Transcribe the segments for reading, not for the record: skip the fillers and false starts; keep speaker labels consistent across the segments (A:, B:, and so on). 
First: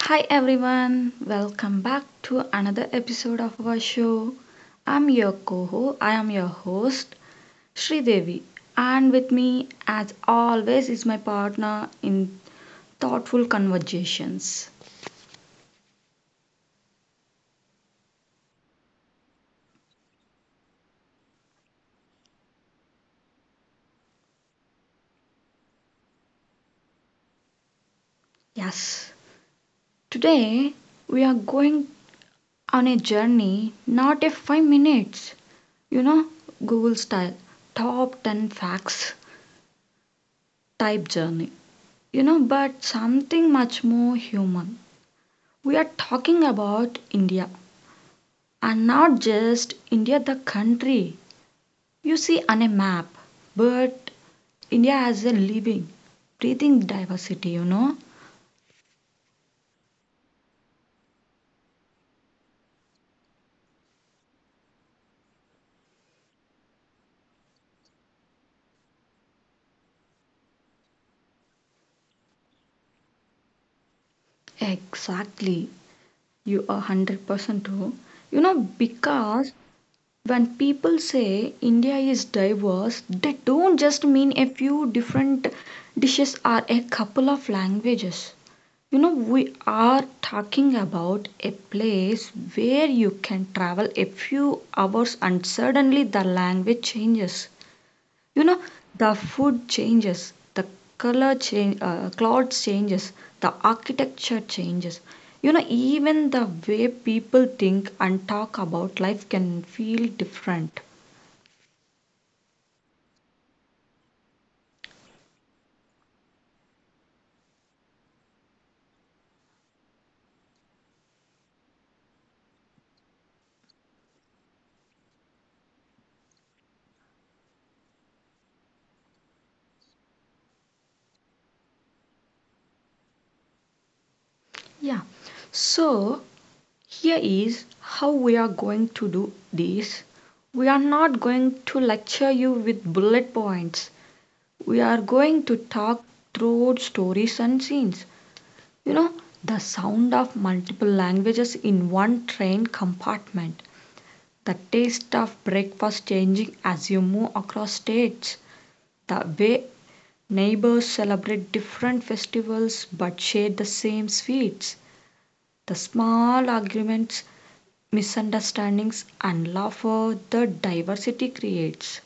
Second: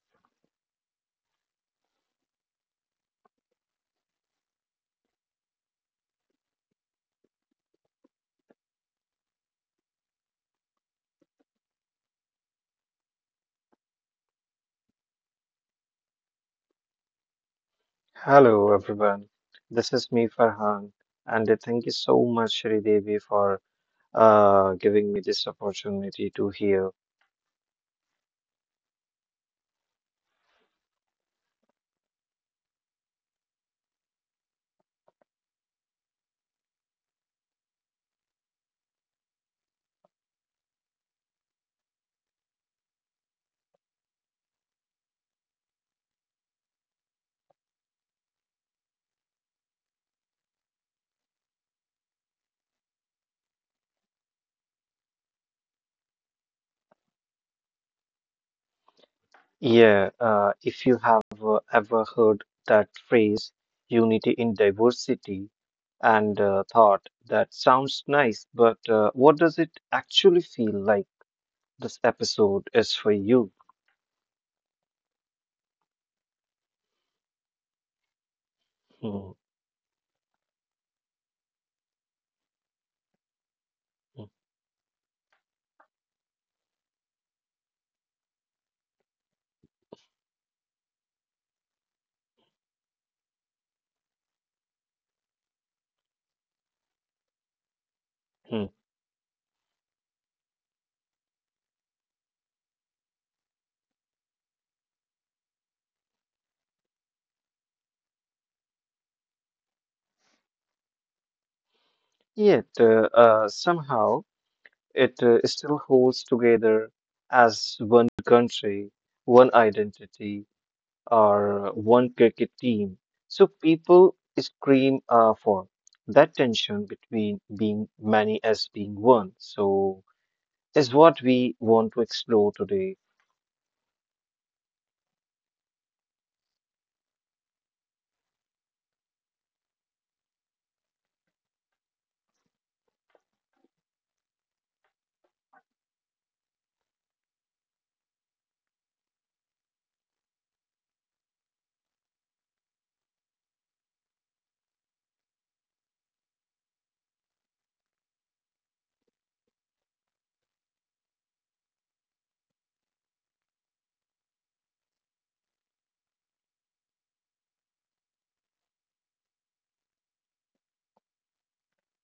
A: hi everyone. Welcome back to another episode of our show. I am your host Sridevi, and with me as always is my partner in thoughtful conversations.
B: Hello, everyone. This is me, Farhan, and thank you so much, Shri Devi, for giving me this opportunity to hear.
A: Yes. Today we are going on a journey, not a 5 minutes, you know, Google style top 10 facts type journey. But something much more human. We are talking about India, and not just India the country you see on a map, but India as a living, breathing diversity.
B: Yeah, if you have ever heard that phrase, unity in diversity, and thought that sounds nice, but what does it actually feel like? This episode is for you.
A: Exactly. You are 100% true.
B: Hmm,
A: Because when people say India is diverse, they don't just
B: hmm,
A: mean a few different dishes or a couple of languages. We are talking about a place where you can travel a few hours and suddenly the language changes. You know,
B: hmm.
A: the food changes, the color change, clothes changes, the architecture changes. Even the way people think and talk about life can feel different.
B: Yet, somehow, it still holds together as one country, one identity, or one cricket team. So people scream for that tension between being many as being one. So is what we want to explore today.
A: Yeah. So, here is how we are going to do this. We are not going to lecture you with bullet points. We are going to talk throughout stories and scenes. You know, the sound of multiple languages in one train compartment, the taste of breakfast changing as you move across states, the way neighbors celebrate different festivals but share the same sweets, the small arguments, misunderstandings, and love, laughter the diversity creates.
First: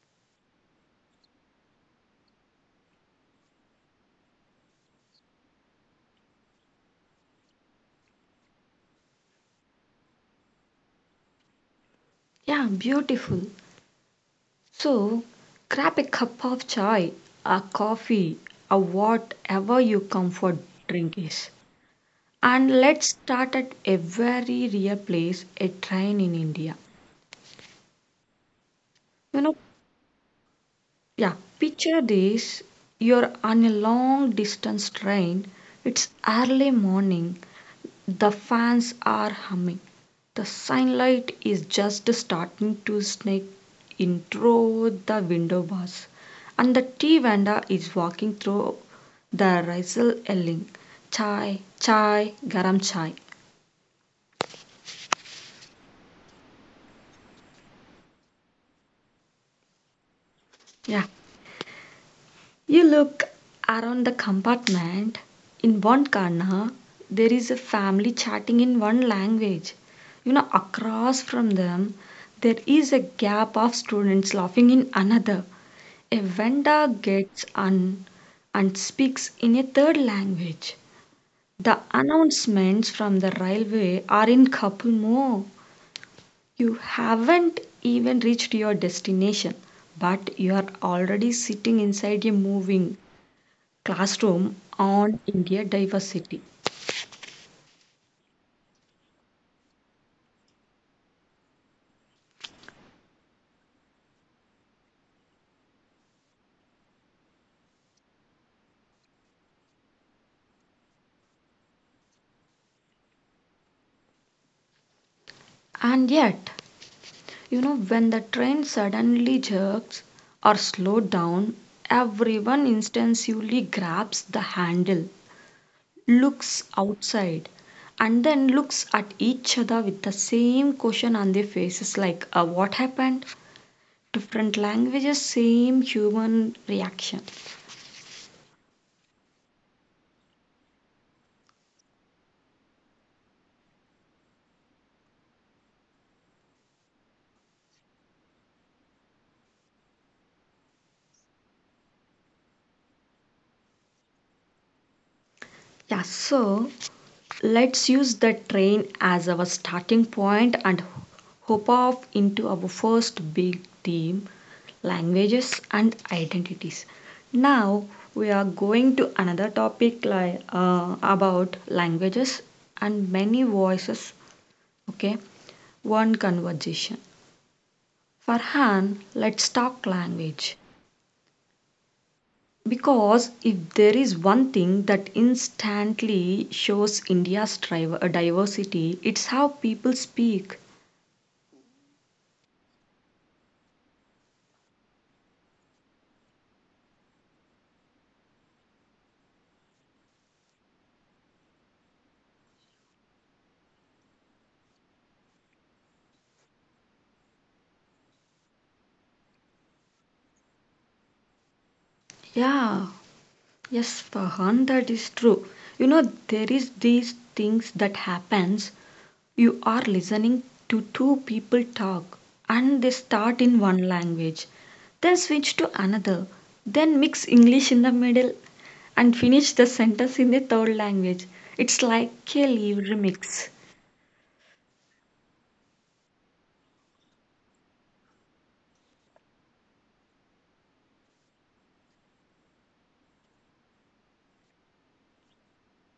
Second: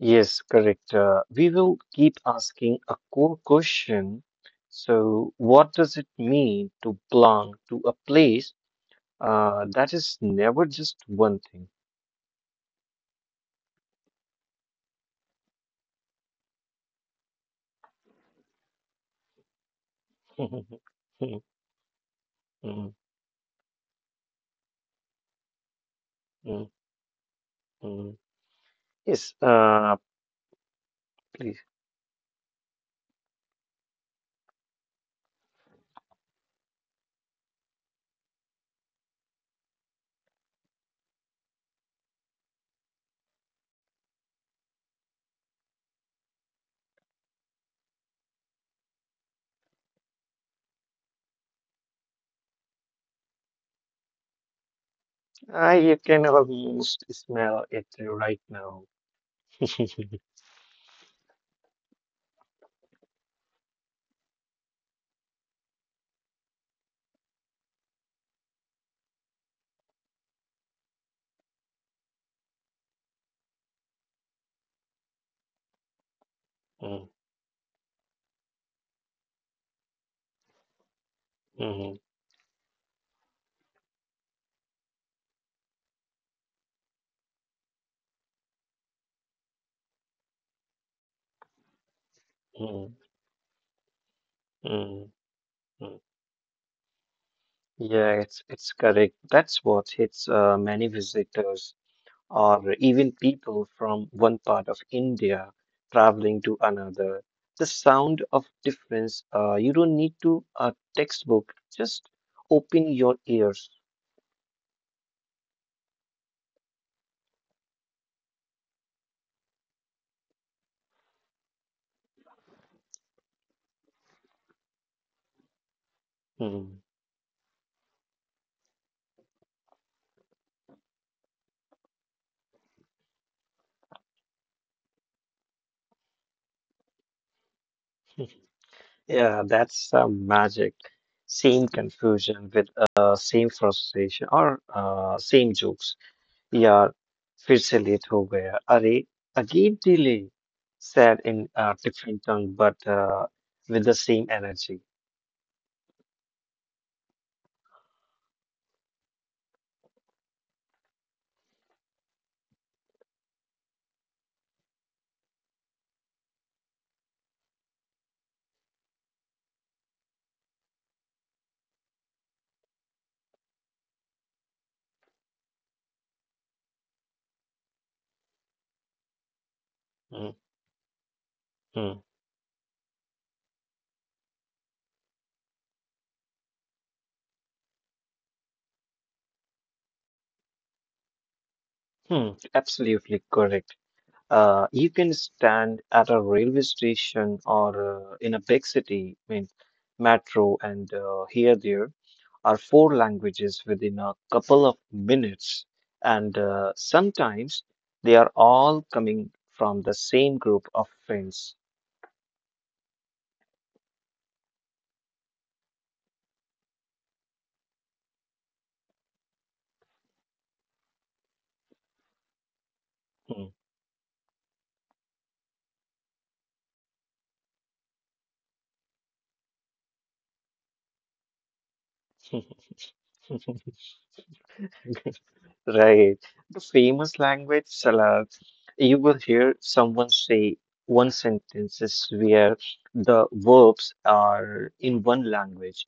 B: Yes, correct. We will keep asking a core question. So, what does it mean to belong to a place that is never just one thing?
A: Yeah, beautiful. So, grab a cup of chai, a coffee, or whatever your comfort
B: Mhm,
A: drink
B: mhm,
A: is. And
B: mhm,
A: let's start at a very real place, a train in
B: mhm,
A: India.
B: mhm. Yes,
A: You know, yeah,
B: please.
A: picture this. You're on a long distance train. It's early morning. The fans are humming. The sunlight is just starting to sneak in through the window bars. And the tea vendor is walking through the razzle yelling, Chai, chai, garam chai.
B: I can almost smell it right now.
A: Yeah. You look around the compartment. In one corner, there is a family chatting in one language. Across from them, there is a gap of students laughing in another. A vendor
B: Mhm,
A: gets on and speaks in a third language. The
B: mhm,
A: announcements from the railway are in couple more. You haven't even reached your destination, but you're already sitting inside a moving
B: mhm,
A: classroom
B: mhm,
A: on India
B: mhm.
A: diversity.
B: Yeah, it's correct. That's what hits many visitors or even people from one part of India traveling to another. The sound of difference. You don't need to a textbook. Just open your ears.
A: And yet, when the train suddenly jerks or slows down, everyone instinctively grabs the handle, looks outside, and then looks at each other with the same question on their faces, like what happened? Different languages, same human reaction.
B: Yeah, that's magic. Same confusion with same frustration or same jokes. Yeah, फिर से late हो गया. अरे again delay. Said in a different tongue, but with the same energy.
A: Yeah, so let's use the train as our starting point and hop off into our first big theme, languages and identities. Now we are going to another topic, like about languages and many voices, okay, one conversation. Farhan, let's talk
B: Mm,
A: language.
B: mm,
A: Because if there is one thing that instantly shows India's diversity, it's how people speak.
B: Absolutely correct. You can stand at a railway station or in a big city, I mean, metro, and here there are four languages within a couple of minutes, and sometimes they are all coming from the same group of friends.
A: Yeah, yes, Farhan, that is true. You know, there is these things that happens. You are listening to two people talk, and they start
B: Hmm.
A: in one language, then switch to another, then mix English in the middle, and finish the sentence in the third language. It's like a live remix.
B: Right. The famous language salad, you will hear someone say one sentences where the verbs are in one language,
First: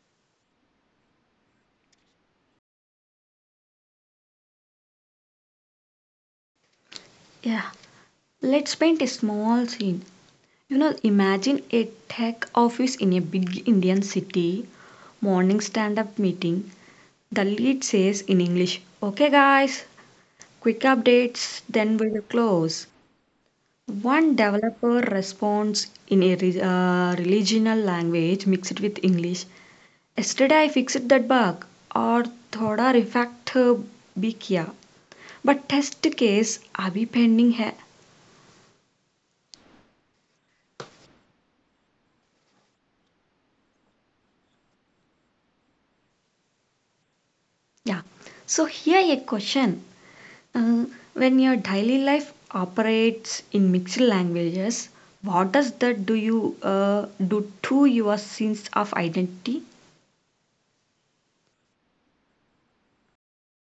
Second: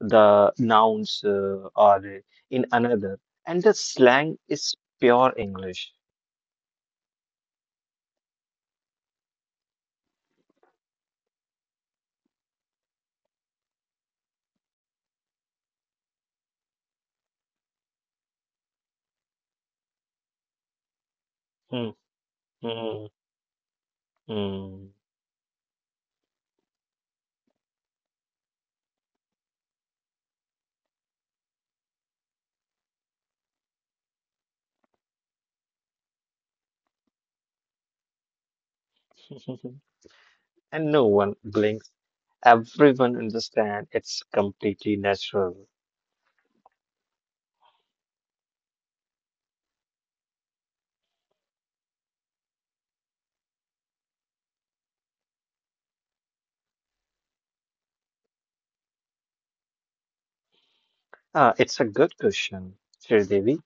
B: the nouns are in another, and the slang is pure English.
A: Yeah, let's paint a small scene. Imagine a tech office in a big Indian city, morning stand up meeting. The lead says in English, Okay, guys, quick updates,
B: Hmm,
A: then we'll close.
B: hmm,
A: One
B: hmm.
A: developer responds in a regional language mixed with English. Yesterday I fixed that bug, or thoda refactor bhi kiya. But test case abhi pending hai.
B: Mhm. And no one blinks. Everyone understands it's completely natural.
A: Yeah. So here a question. Uh, when your daily life operates in mixed languages, what does that do to your sense of identity?
B: It's a good question, Sridevi.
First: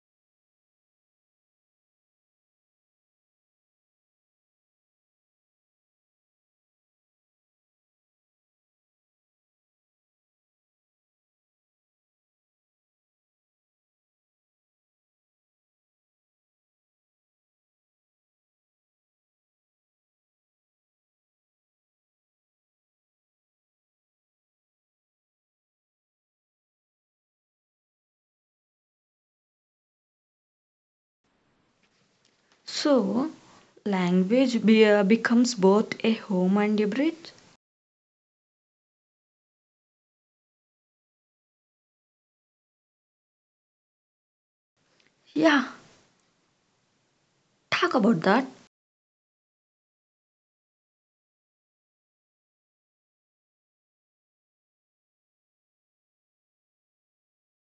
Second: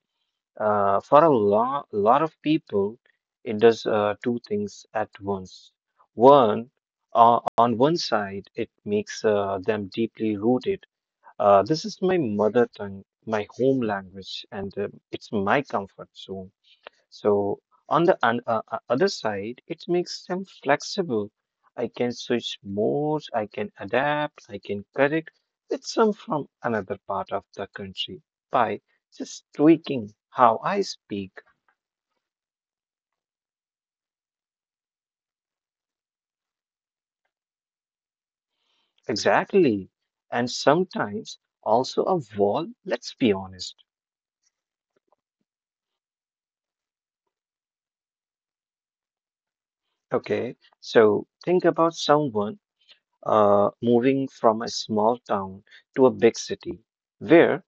B: For a lo lot of people, it does two things at once. One, on one side, it makes them deeply rooted. This is my mother tongue, my home language, and it's my comfort zone. So on the other side, it makes them flexible. I can switch modes, I can adapt, I can correct with some from another part of the country by just tweaking how I speak.
A: So language becomes both a home and a bridge.
B: Exactly. And sometimes also a wall, let's be honest.
A: Yeah, talk about that.
B: Okay. So think about someone moving from a small town to a big city where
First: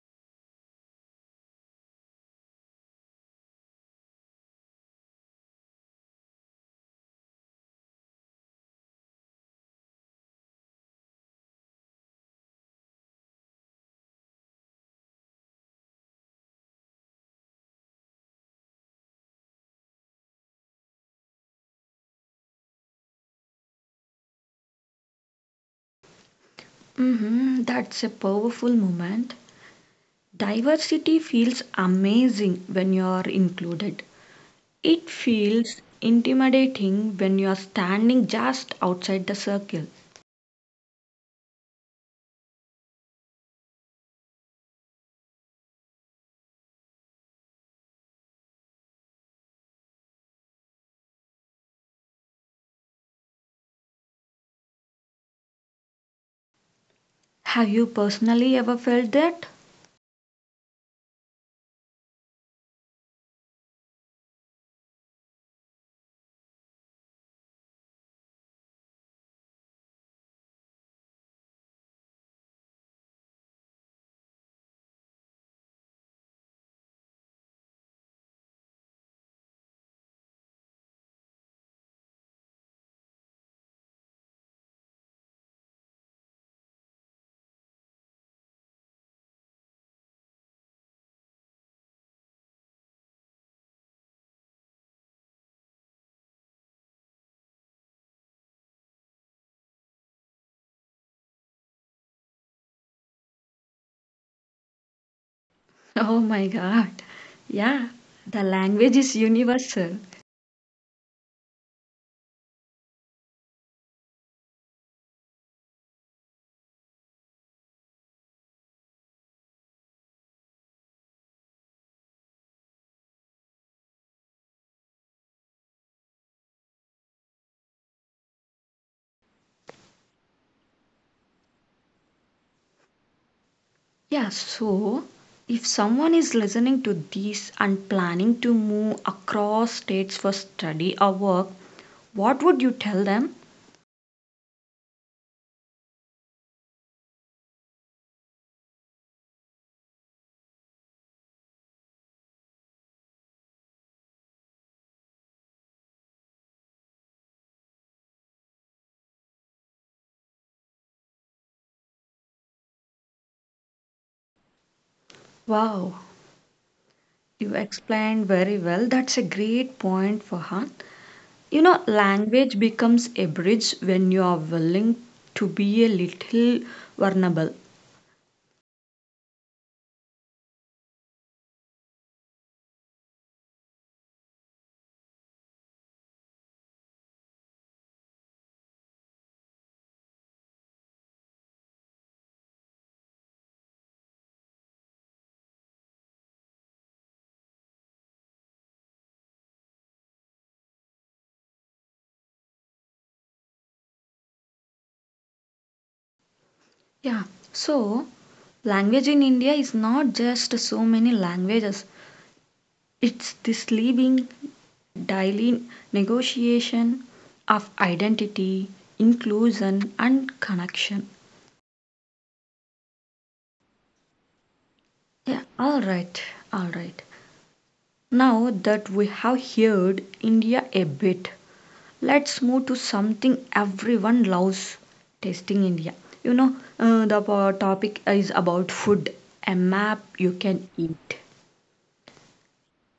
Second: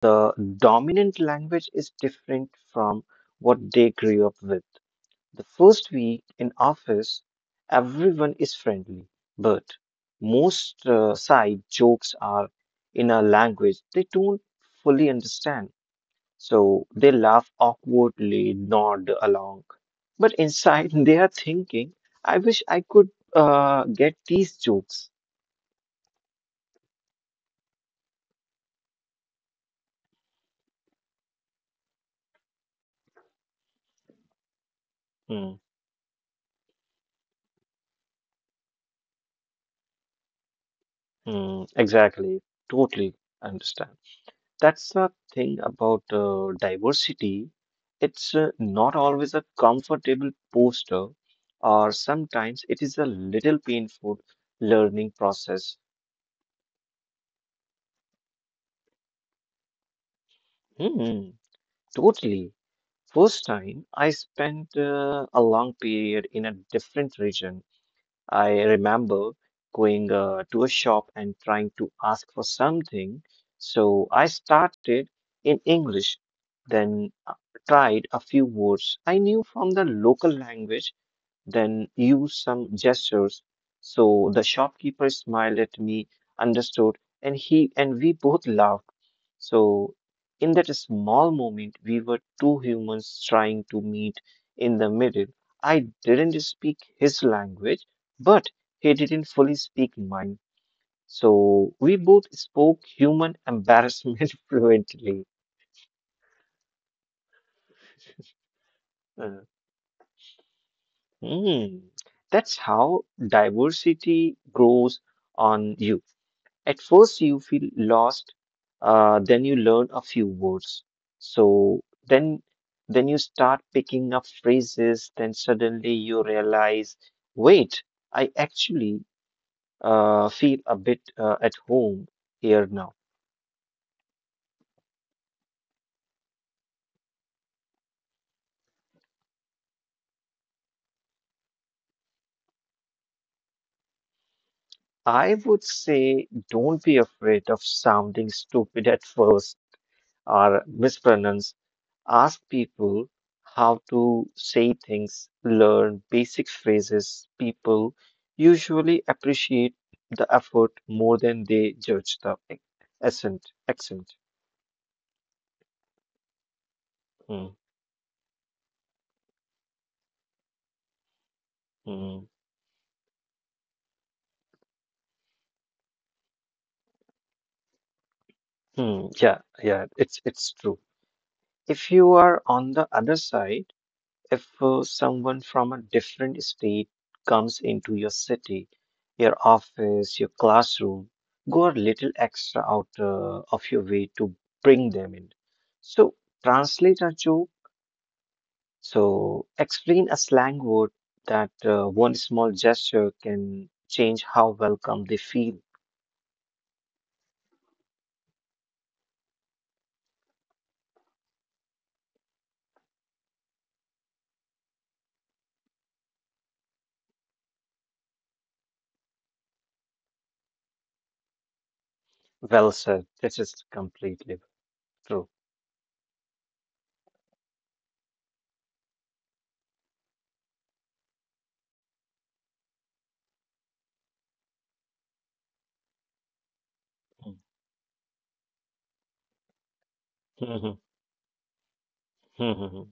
B: the dominant language is different from what they grew up with. The first week in office, everyone is friendly, but most side jokes are in a language they don't fully understand. So they laugh awkwardly, nod along. But inside, they are thinking, I wish I could get these jokes.
A: That's a powerful moment. Diversity feels amazing when you are included. It
B: Hmm,
A: feels intimidating when you are standing just outside the circle.
B: hmm, exactly. Totally understand. That's the thing about diversity. It's not always a comfortable poster, or sometimes it is a little painful learning process.
A: Have you personally ever felt that?
B: Hmm, totally. First time I spent a long period in a different region I remember going to a shop and trying to ask for something. So I started in English, then tried a few words I knew from the local language then use some gestures. So the shopkeeper smiled at me, understood, and he and we both laughed. So in that small moment, we were two humans trying to meet in the middle. I didn't speak his language, but he didn't fully speak mine. So we both spoke human embarrassment fluently.
A: Oh my god. Yeah, the language is
B: Uh,
A: universal.
B: hmm. That's how diversity grows on you. At first, you feel lost, then you learn a few words. So then, then you start picking up phrases. Then suddenly you realize, wait, I actually feel a bit at home here now.
A: Yeah, so if someone is listening to this and planning to move across states for study or work, what would you tell them?
B: I would say, don't be afraid of sounding stupid at first, or mispronounce. Ask people how to say things, learn basic phrases. People usually appreciate the effort more than they judge the accent. Accent.
A: Wow,
B: Hmm,
A: you explained very well. That's a great point, Farhan.
B: hmm,
A: Language becomes a bridge when you are willing to be a little vulnerable.
B: hmm. Yeah, yeah, it's true. If you are on the other side, if someone from a different state comes into your city, your office, your classroom, go a little extra out of your way to bring them in. So, translate a joke. So, explain a slang word that one small gesture can change how welcome they feel.
A: Yeah, so language in India is not just so many languages, it's this living, daily negotiation of identity, inclusion, and connection.
B: Well said. This is completely true.
A: Yeah, all right, all right. Now that we have heard India a bit, let's move to something everyone loves, tasting India. The topic is about food, a map you can eat.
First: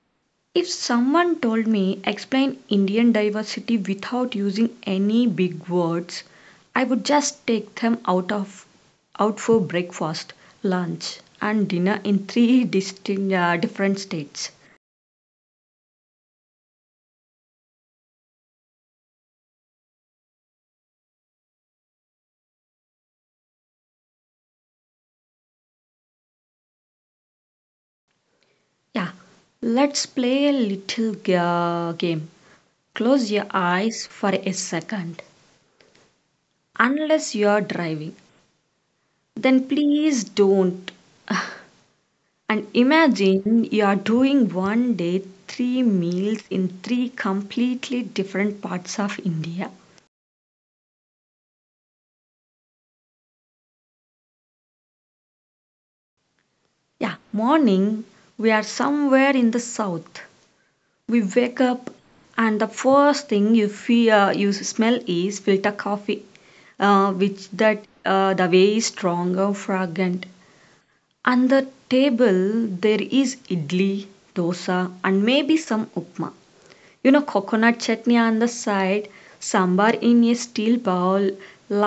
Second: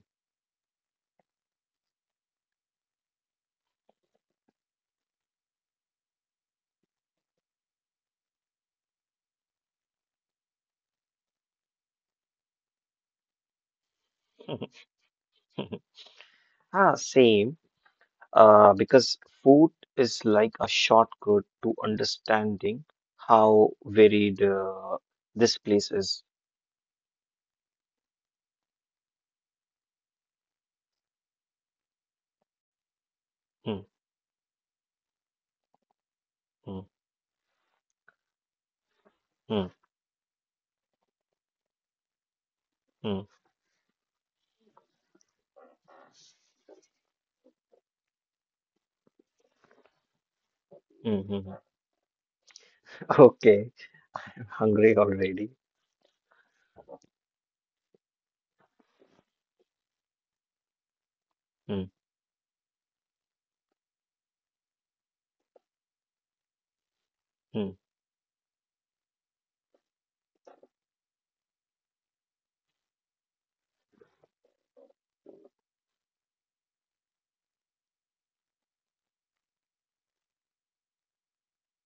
A: If someone told me explain Indian diversity without using any big words, I would just take them out for breakfast, lunch, and dinner in three distinct different states.
B: Ah, same. Because food is like a shortcut to understanding how varied this place is.
A: Yeah, let's play a little game. Close your
B: Hmm.
A: eyes for a second.
B: Hmm.
A: Unless you're driving,
B: Hmm.
A: then please don't. And
B: Hmm.
A: imagine you're doing one day, three meals in three completely different parts of India.
B: Hmm. Hmm. Hmm. Okay, hungry already.
A: Yeah, morning, we are somewhere in the south. We wake
B: Hmm.
A: up, and the first thing you smell is filter coffee, which
B: Hmm.
A: that the way is stronger, fragrant. On the table there is idli, dosa, and maybe some upma. Coconut chutney on the side, sambar in a steel bowl,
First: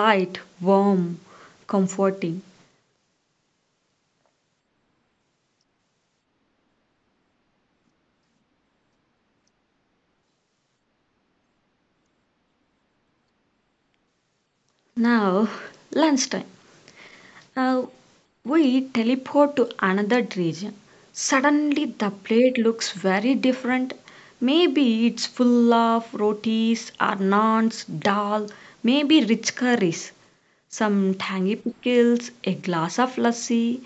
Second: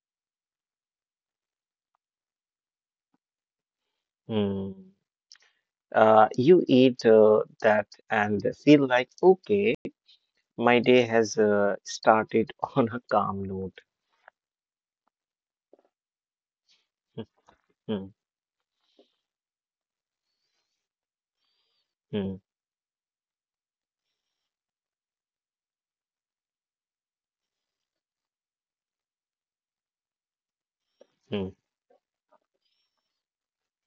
A: light, warm, comforting.
B: Hmm. You eat that and feel like, okay, my day has started on a calm note.
A: Now, lunchtime.
B: Hmm.
A: Uh,
B: Hmm.
A: we teleport to another region. Suddenly, the
B: Hmm.
A: plate looks very different. Maybe it's full of rotis or naans, dal, maybe rich curries, some
B: Hmm.
A: tangy pickles, a glass of lassi.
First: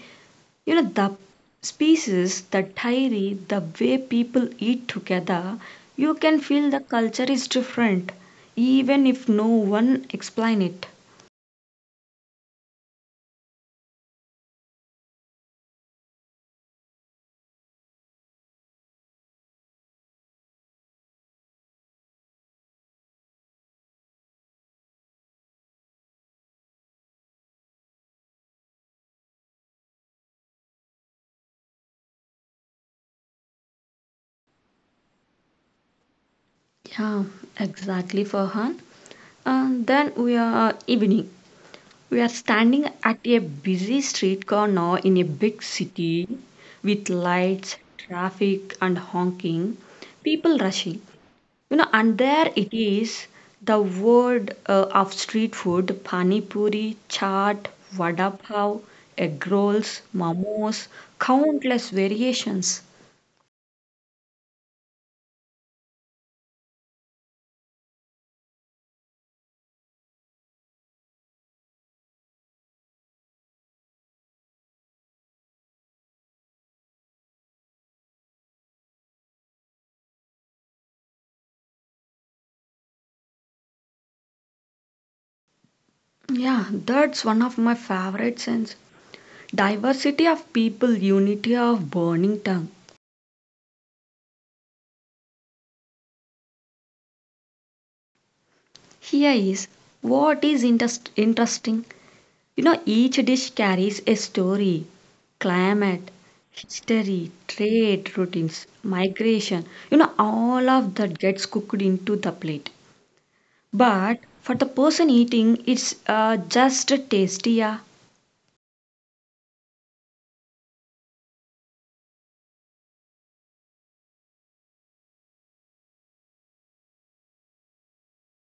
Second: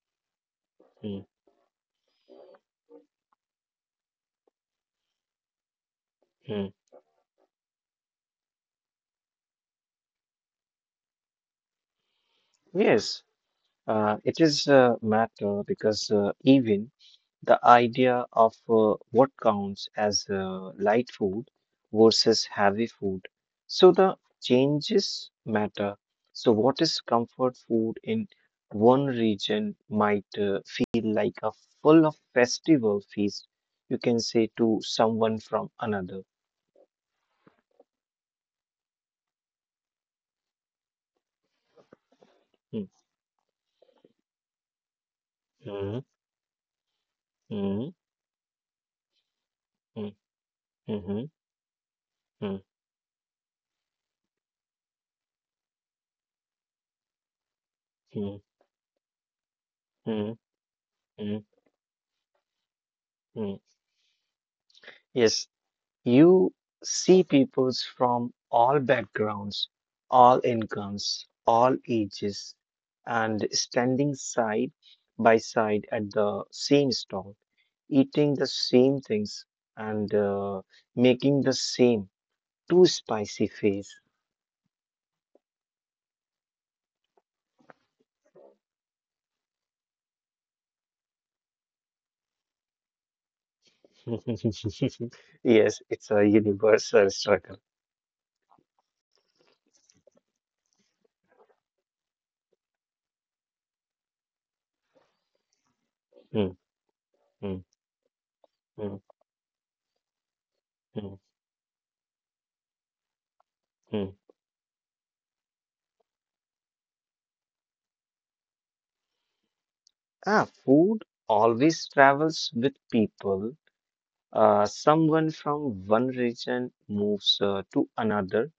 A: The
B: Hmm.
A: species, the diary, the way people eat together, you can
B: Hmm.
A: feel the culture is different, even if no one explain it.
B: Yes, it is matter because even the idea of what counts as light food versus heavy food. So the changes matter. So what is comfort food in one region might feel like a full of festival feast, you can say to someone from another.
A: Yeah, exactly, Farhan. And then we are evening. We are
B: Mm,
A: standing at a busy street corner in a big
B: mm,
A: city with lights,
B: mm,
A: traffic, and honking,
B: mm,
A: people rushing.
B: mhm,
A: And there
B: mm,
A: it is, the word of street food: pani puri, chaat,
B: mm,
A: vada pav, egg rolls,
B: mm,
A: momos,
B: mm,
A: countless variations.
B: mm. Yes, you see peoples from all backgrounds, all incomes, all ages, and standing side by side at the same stall, eating the same things and making the same too spicy face.
A: Yeah, that's one of my favorite scenes. Diversity of people, unity of burning tongue.
B: Yes, it's a universal struggle.
A: Here is what is interesting. Each dish carries a story, climate,
B: Hmm,
A: history,
B: hmm,
A: trade routines,
B: hmm,
A: migration. All of
B: hmm,
A: that gets cooked into the plate.
B: hmm.
A: But for the person eating, it's just tasty. Yeah.
B: Ah, Food always travels with people. Someone from one region moves to another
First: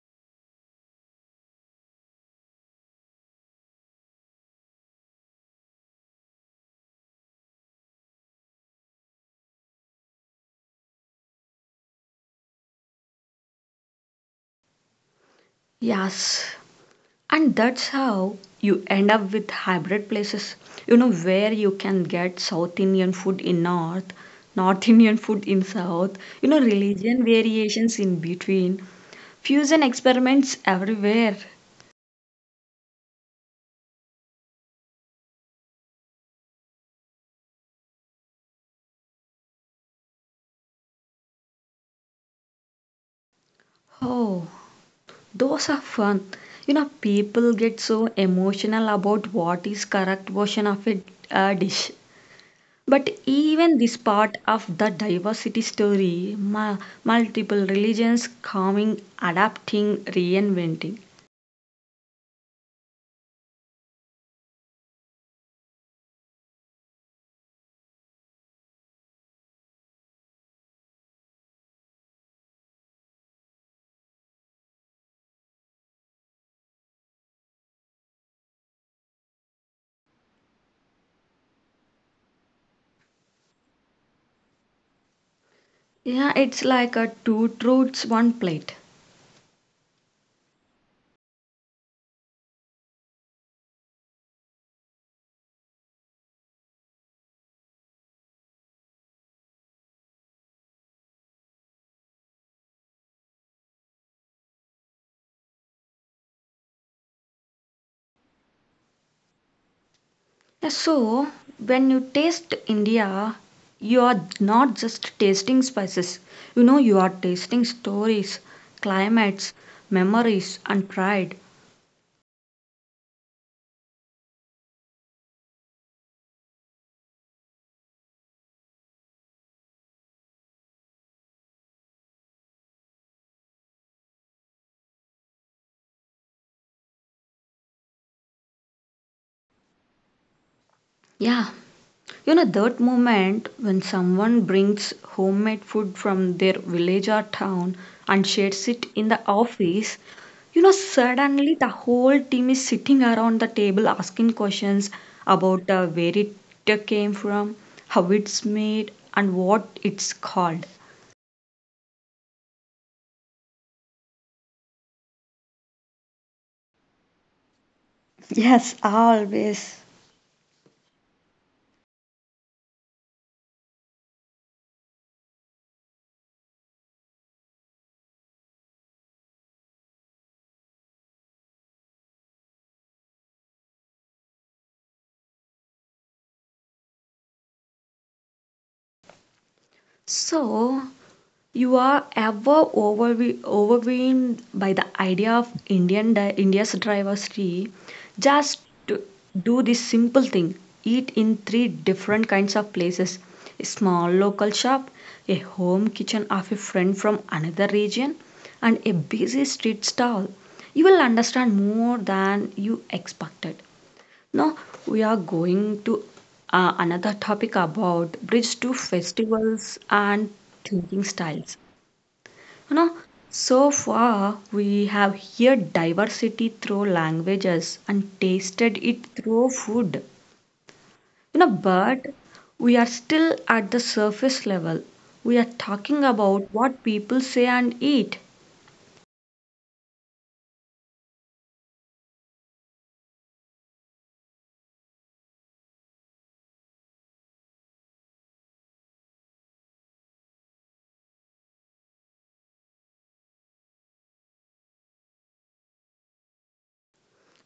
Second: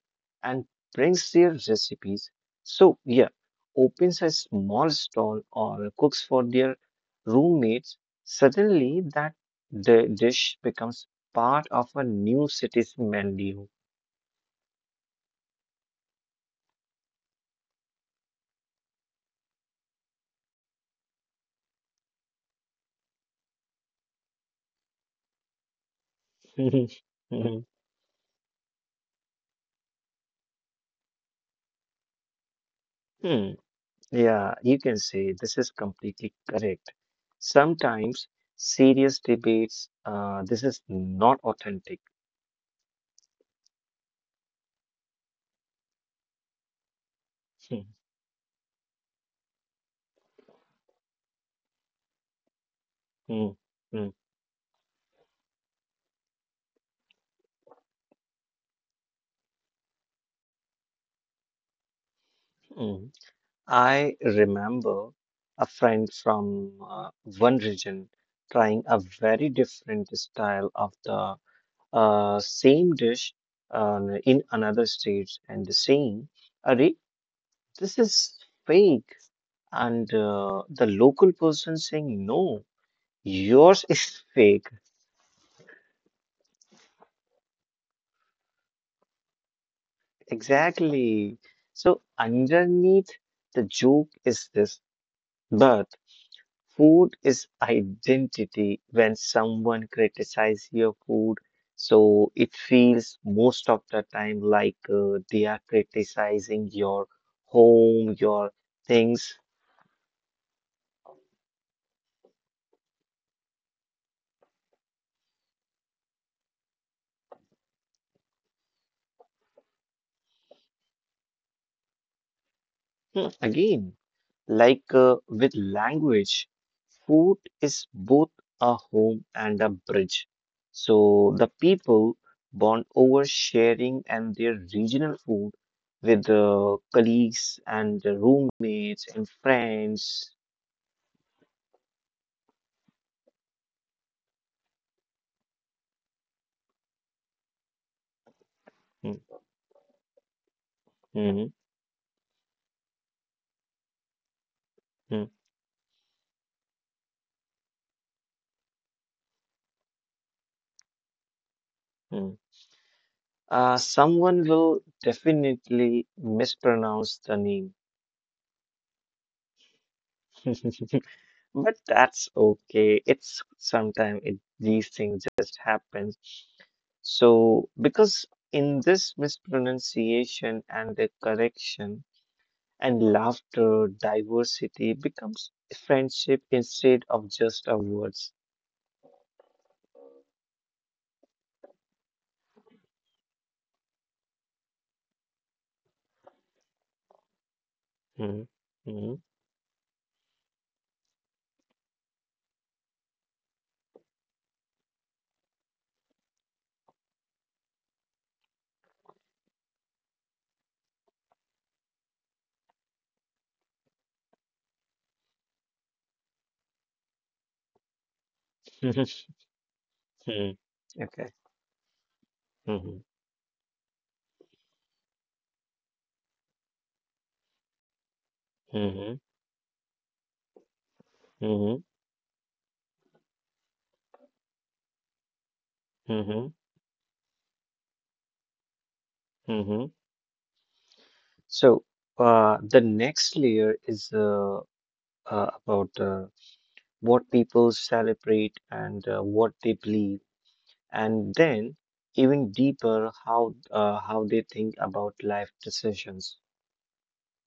B: and brings their recipes. So, yeah, opens a small stall or cooks for their roommates. Suddenly, that the dish becomes part of a new city's menu.
A: Yes. And that's how you end up with hybrid places, where you can get South Indian food in North, North Indian food in South, religion
B: Mhm.
A: variations in between, fusion experiments everywhere.
B: Hmm, yeah, you can say this is completely correct. Sometimes serious debates, this is not authentic.
A: Oh, those are fun. People get so emotional about what is correct version of a dish. But
B: Hmm,
A: even this
B: hmm,
A: part of the diversity story, multiple religions coming, adapting, reinventing.
B: Mm. I remember a friend from one region trying a very different style of the same dish in another state and saying, Arey, this is fake. And the local person saying, no, yours is fake.
A: Yeah, it's like a two truths, one plate.
B: Exactly. So, underneath the joke is this, but food is identity. When someone criticizes your food, so it feels most of the time like they are criticizing your home, your things.
A: Yeah, so when you taste India, you are not just tasting spices. You are tasting stories, climates, memories, and pride.
B: Again, like with language, food is both a home and a bridge. So the people bond over sharing and their regional food with colleagues and roommates and friends.
A: Yeah, that moment when someone brings homemade food from their village or town and shares it in
B: Mm,
A: the office, suddenly
B: mhm,
A: the whole team is sitting around the table asking questions
B: mm,
A: about where it came from, how it's made, and what it's called.
B: mm. Someone will definitely mispronounce the name,
A: Yes, always.
B: but that's okay. It's sometimes it, these things just happen. So, because in this mispronunciation and the correction and laughter, diversity becomes friendship instead of just a words.
A: So, you are ever overwhelmed by the idea of Indian India's diversity.
B: Mhm,
A: Just do
B: mhm,
A: do this simple thing. Eat in three different kinds of places: a small local shop, a home kitchen of a friend from another region, and a busy street stall. You will understand more than you expected. Now we are going to another topic about bridge to festivals and
B: mhm.
A: thinking
B: Okay.
A: styles. You
B: Mm-hmm.
A: know, so far we have here diversity through languages and tasted it
B: Mm-hmm.
A: through food. But we are still at the surface level. We are talking
B: Mm-hmm.
A: about what people say and eat.
B: Mm-hmm. So, the next layer is about what people celebrate and what they believe, and then even deeper, how they think about life decisions.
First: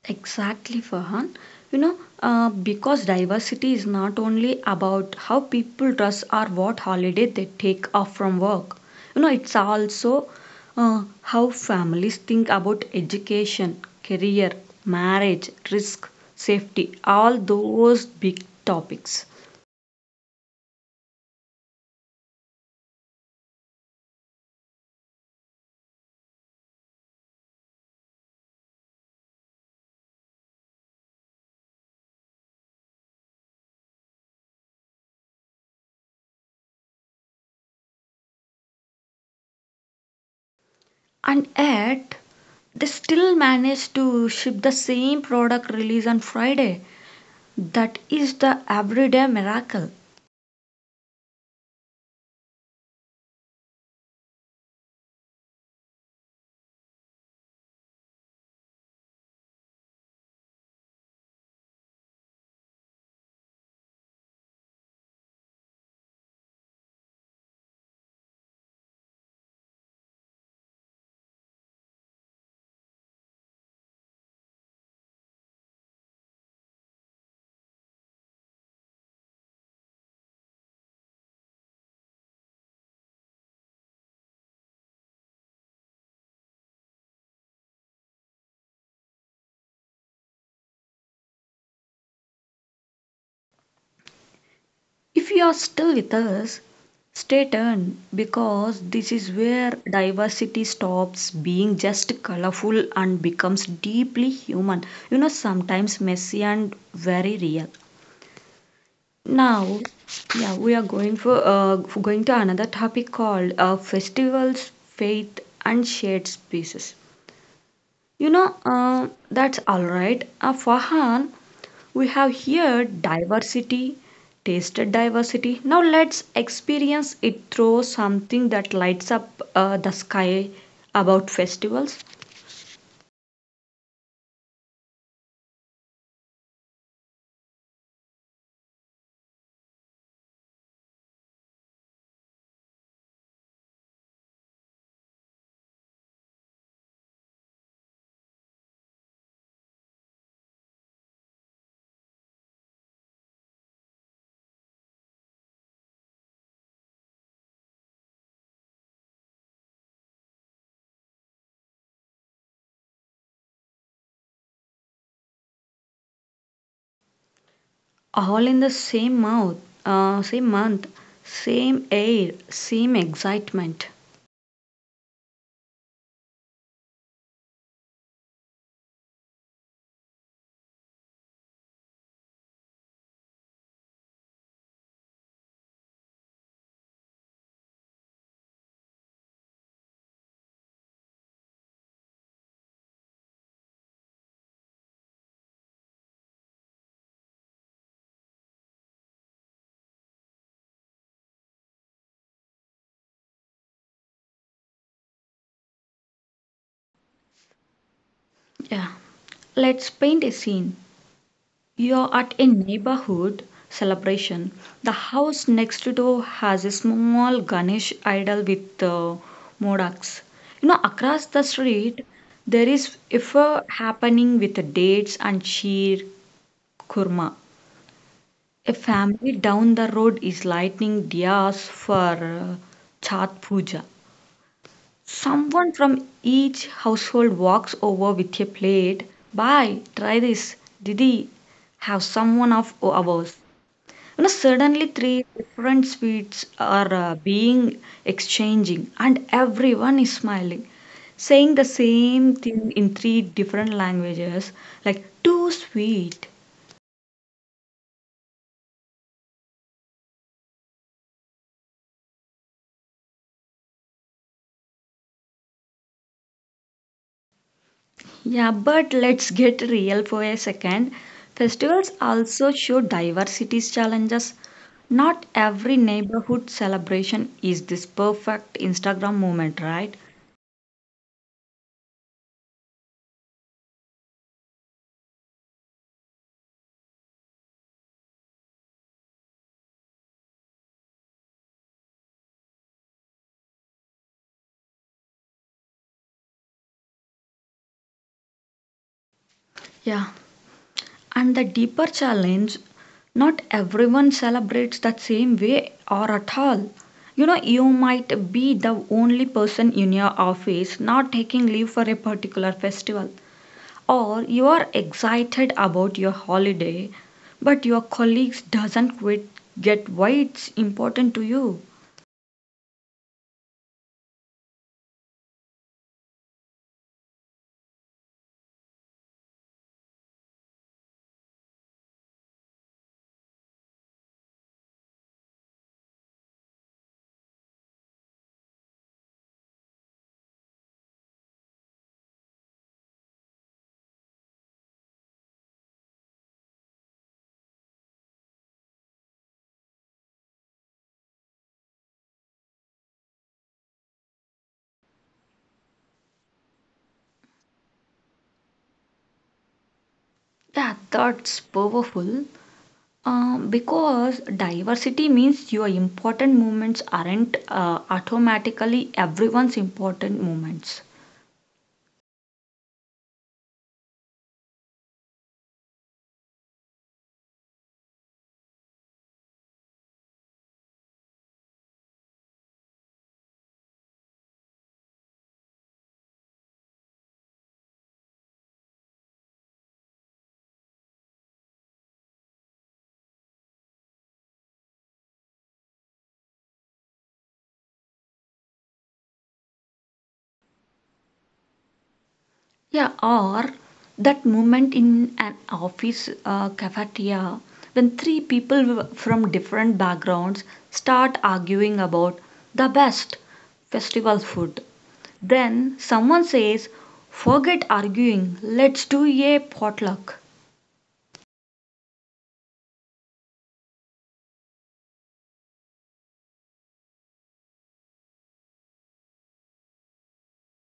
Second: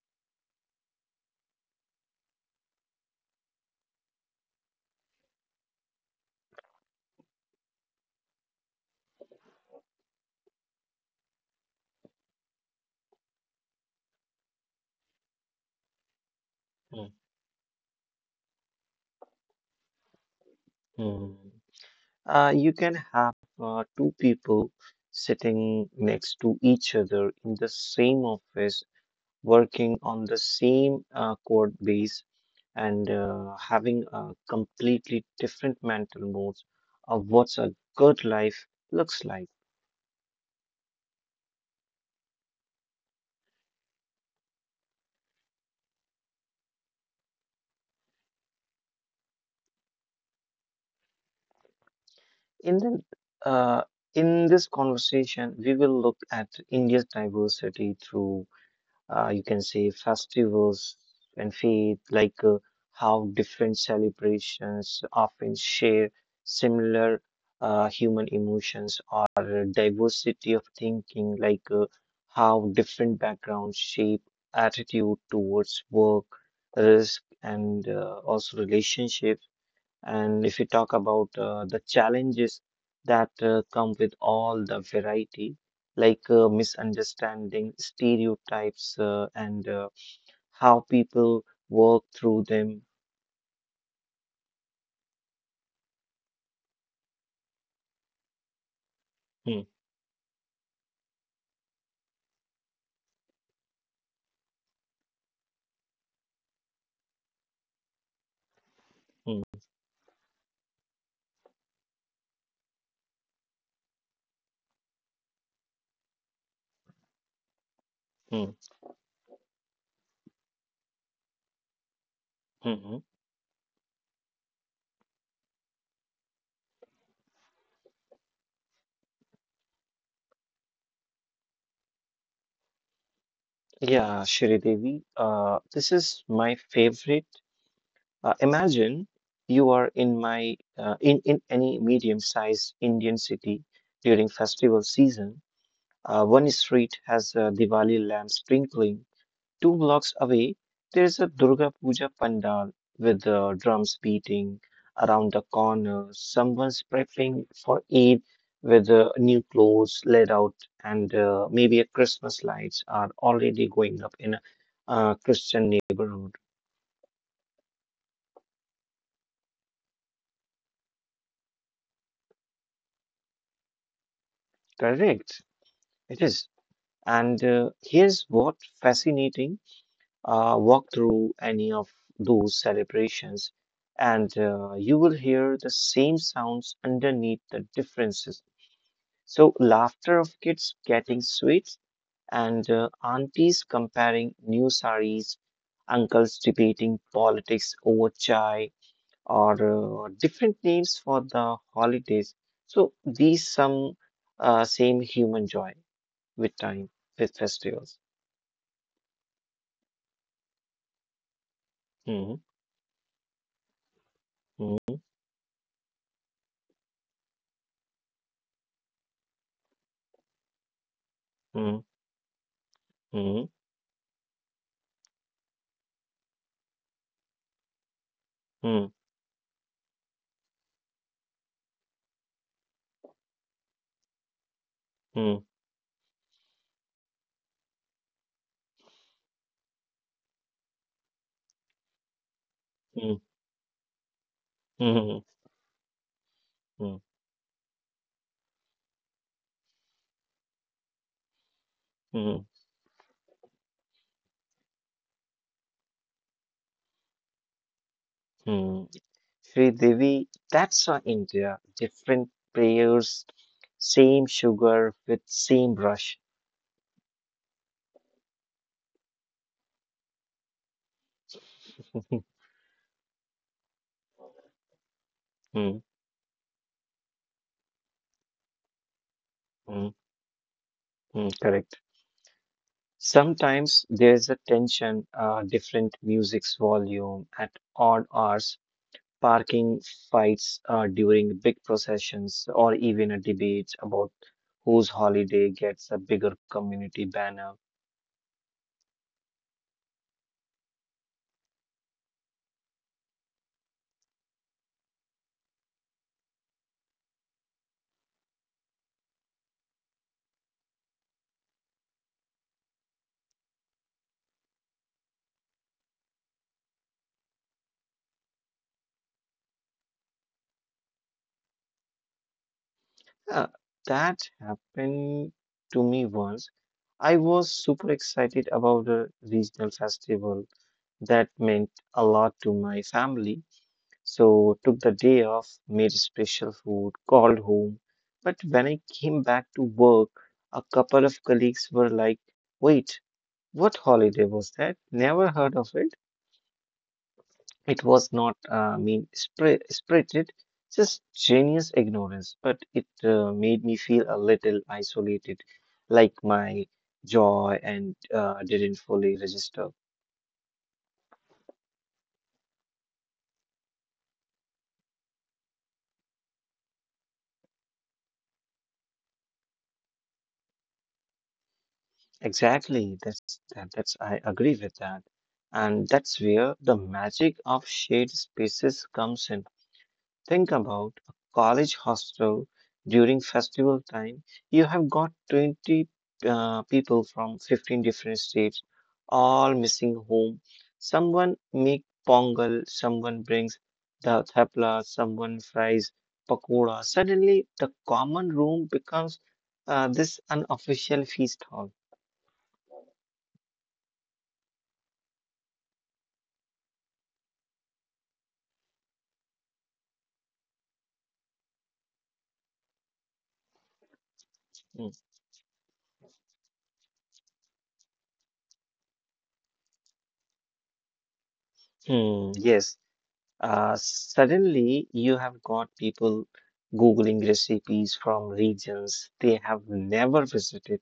A: Exactly, Farhan. You know, because diversity is not only about how people dress or what holiday they take off from work. It's also how families think about education, career, marriage, risk, safety,
B: Mm,
A: all those big topics.
B: mm. You can have two people sitting next to each other in the same office working on the same code base and having a completely different mental modes of what's a good life looks like.
A: And yet, they still manage to ship the same product release on Friday. That is the everyday miracle.
B: In the uh, in this conversation, we will look at India's diversity through you can say festivals and faith, like how different celebrations often share similar human emotions or diversity of thinking, like how different backgrounds shape attitude towards work, risk, and also relationship. And if you talk about the challenges that come with all the variety, like misunderstanding, stereotypes, and how people work through them.
A: If you are still with us, stay tuned because this is
B: Hmm,
A: where diversity stops being just colorful and becomes deeply human. Sometimes messy and very real.
B: hmm,
A: Now, yeah, we are going for going to another topic called festivals, faith, and shared spaces.
B: hmm,
A: That's all right. Fahan, we have
B: hmm,
A: here
B: hmm.
A: diversity, tasted diversity. Now let's experience it through something that lights up the sky, about festivals.
B: Yeah, Shridevi, this is my favorite. Imagine you are in my in any medium-sized Indian city during festival season. One street has Diwali lamps twinkling. Two blocks away, there is a Durga Puja pandal with the drums beating around the corner. Someone's prepping for Eid with new clothes laid out, and maybe a Christmas lights are already going up in a Christian neighborhood.
A: All in the same mouth, same month, same air, same excitement.
B: Correct, it is. And here's what fascinating walk through any of those celebrations, and you will hear the same sounds underneath the differences. So, laughter of kids getting sweets and aunties comparing new saris, uncles debating politics over chai, or different names for the holidays. So, these some same human joy with time, with festivals.
A: Yeah. Let's paint a scene. You're at
B: Mhm,
A: a neighborhood celebration. The
B: mhm,
A: house next door has a small Ganesh idol with modaks. Across the
B: mhm,
A: street, there is a fair happening with dates and sheer kurma. A
B: mhm,
A: family down the road is lighting diyas for uh, Chat Puja.
B: mhm,
A: Someone from each household walks over with a plate. Bye, try this. Didi, have someone of
B: mhm,
A: ours. You know, suddenly three
B: mhm,
A: different sweets are
B: mhm,
A: being exchanging, and everyone is smiling, saying the same
B: mhm,
A: thing in three different languages, like too sweet.
B: mhm. Sri Devi, that's our India. Different prayers, same sugar with same brush.
A: Yeah, but let's get real for a second. Festivals also show diversity's challenges. Not every
B: Mm,
A: neighborhood celebration is this perfect Instagram moment,
B: mm,
A: right?
B: Correct. Sometimes there's a tension, different music's volume at odd hours, parking fights during big processions, or even a debate about whose holiday gets a bigger community banner.
A: Yeah, and the deeper challenge, not everyone celebrates that same way or at all. You know, you might be the only person in your office not taking leave for a particular festival, or you are excited about your holiday, but your colleagues doesn't quite get why it's important to you.
B: Yeah, that happened to me once. I was super excited about a regional festival that meant a lot to my family, so took the day off, made special food, called home. But when I came back to work, a couple of colleagues were like, "Wait, what holiday was that? Never heard of it." It was not spirited, just genius ignorance, but it made me feel a little isolated, like my joy and didn't fully register.
A: Yeah, that's powerful. Because diversity means your important movements aren't automatically everyone's important movements.
B: Exactly, that's I agree with that, and that's where the magic of shared spaces comes in. Think about a college hostel during festival time. You have got 20 people from 15 different states, all missing home. Someone make pongal, someone brings the thapla, someone fries pakoda. Suddenly, the common room becomes this unofficial feast hall.
A: Yeah, or that movement in an office cafeteria when three people from different backgrounds start arguing about the best festival food.
B: Mm.
A: Then someone says, "Forget arguing, let's do a potluck."
B: Hmm, yes, suddenly, you have got people Googling recipes from regions they have never visited,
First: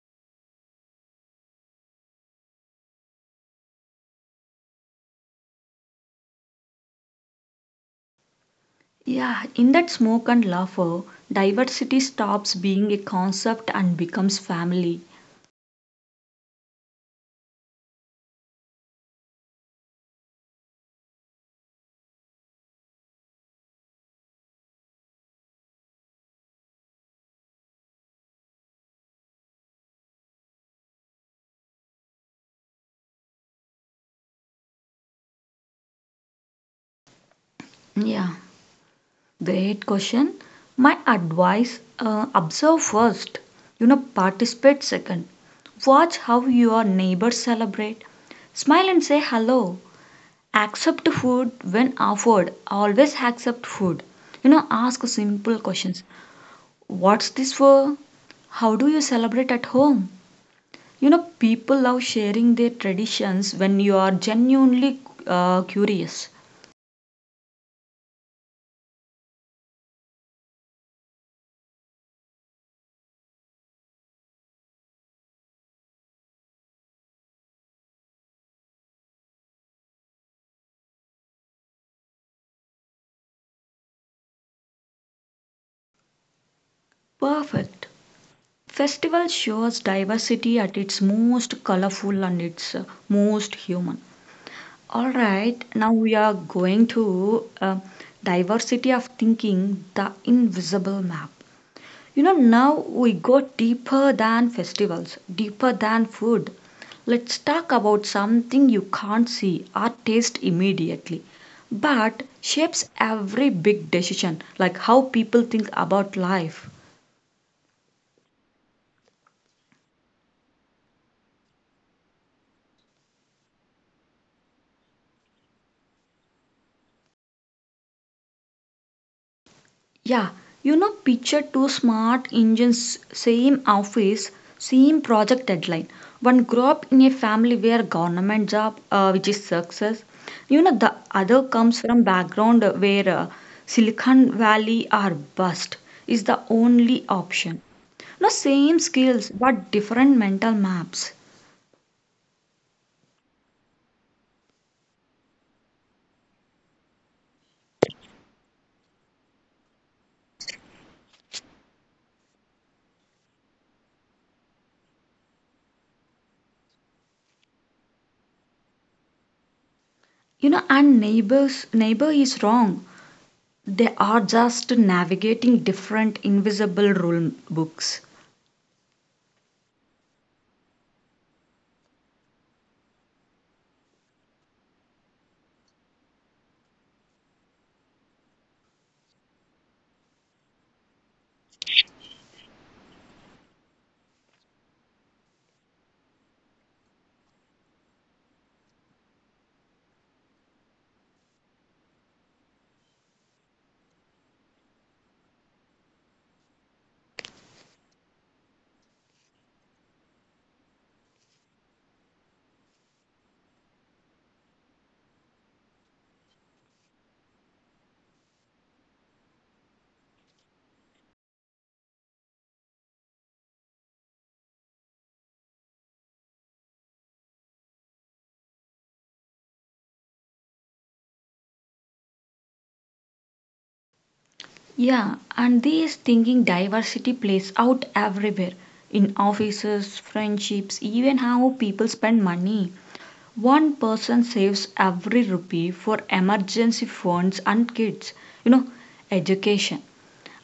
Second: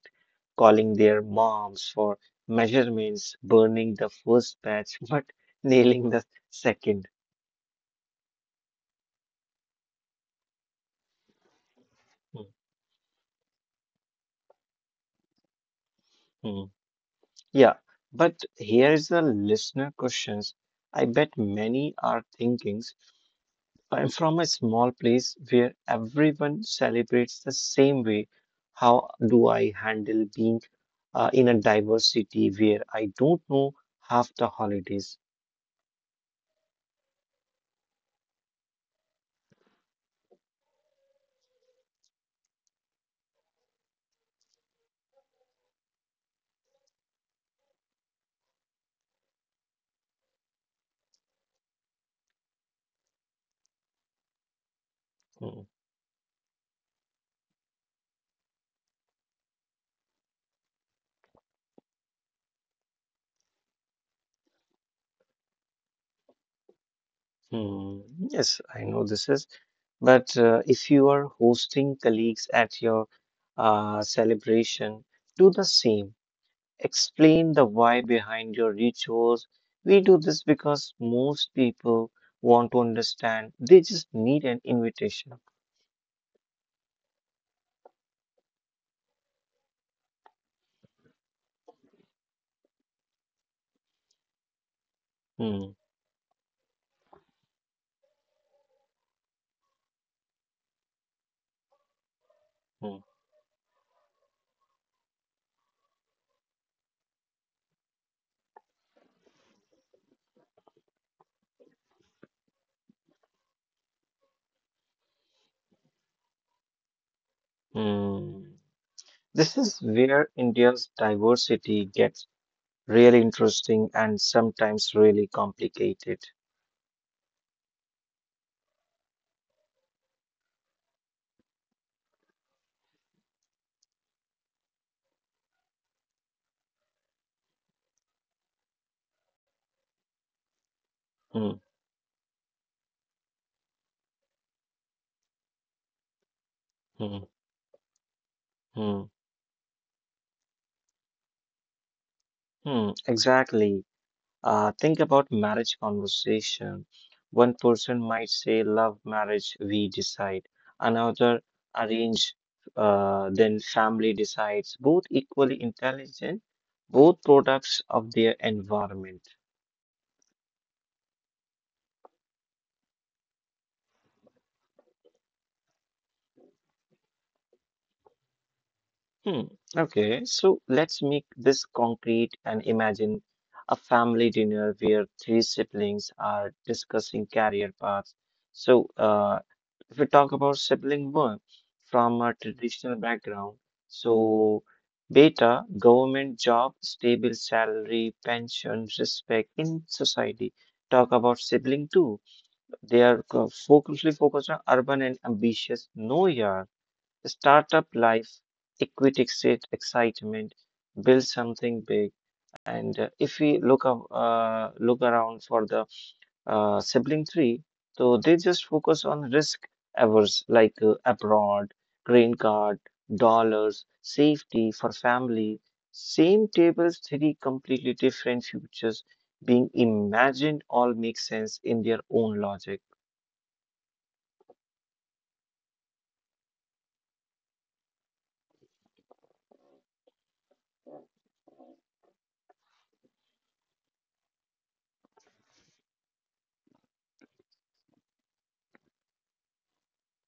B: calling their moms for measurements, burning the first batch, but nailing the second.
A: Yeah, in that smoke and laughter, diversity stops being a concept and becomes family.
B: Mhm. Yeah, but here is a listener questions. I bet many are thinking. I'm from a small place where everyone celebrates the same way. How do I handle being in a diverse city where I don't know half the holidays?
A: Yeah, great question. My advice, observe first, you know, participate second. Watch how your neighbors celebrate. Smile and say hello. Accept food when offered. Always accept food. You know, ask simple
B: Hmm,
A: questions. What's this for? How do you celebrate at home? You know, people love sharing their traditions when you are genuinely curious.
B: hmm, yes, I know this is. But if you are hosting colleagues at your celebration, do the same. Explain the why behind your rituals. We do this because most people want to understand, they just need an invitation.
A: Perfect. Festival shows diversity at its most colorful and its most human. All right,
B: Hmm,
A: now we are going to diversity of thinking, the invisible map. You know, now we
B: hmm,
A: go deeper than festivals, deeper than food. Let's talk about something you can't see or taste immediately, but shapes every big decision, like how people think about life.
B: hmm. This is where India's diversity gets really interesting and sometimes really complicated.
A: Yeah, you know, picture two smart engines, same office, same project deadline. One grew up in a family where government job, which is success. You know, the other
B: Hmm,
A: comes from background where Silicon Valley or bust is the only
B: hmm,
A: option. No same
B: hmm,
A: skills but different mental maps.
B: hmm. Exactly. Think about marriage conversation. One person might say, "Love marriage, we decide." Another, "Arrange," then family decides. Both equally intelligent, both products of their environment.
A: You know, and neighbor is wrong. They are just navigating different invisible rule books.
B: Hmm. Okay, so let's make this concrete and imagine a family dinner where three siblings are discussing career paths. So, if we talk about sibling one from a traditional background, so beta, government job, stable salary, pension, respect in society. Talk about sibling two. They are focusly focused on urban and ambitious. No, yeah. Startup life, equity exit excitement, build something big. And if we look around for the sibling tree, so they just focus on risk averse like abroad, green card, dollars, safety for family. Same tables, three completely different futures being imagined all make sense in their own logic.
A: Yeah, and this thinking diversity plays out everywhere in offices, friendships, even how people spend money. One person saves every rupee for emergency funds and kids, you know, education.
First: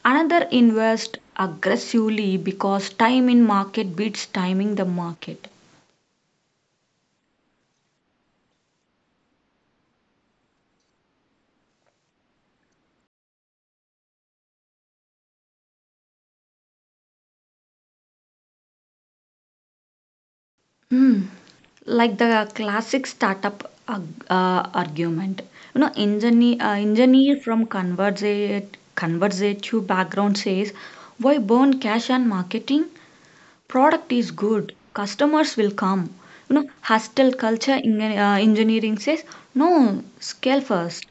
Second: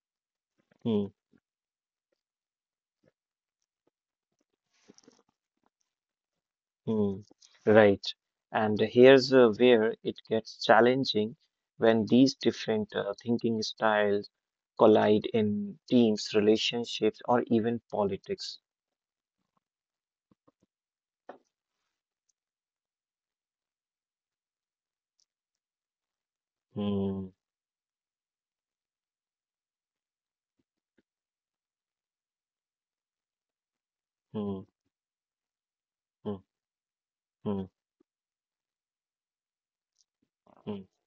A: Another
B: Hmm.
A: invests aggressively because time in market beats timing the market.
B: Mm, right. And here's where it gets challenging when these different thinking styles collide in teams, relationships, or even politics.
A: Hmm. Like the classic startup argument. You know, engineer, uh,
B: Mm,
A: engineer from conversative background says, why burn cash on marketing? Product is
B: mm,
A: good. Customers will come.
B: mm,
A: You know, hostile
B: mm,
A: culture in, engineering says, no, scale
B: mm,
A: first.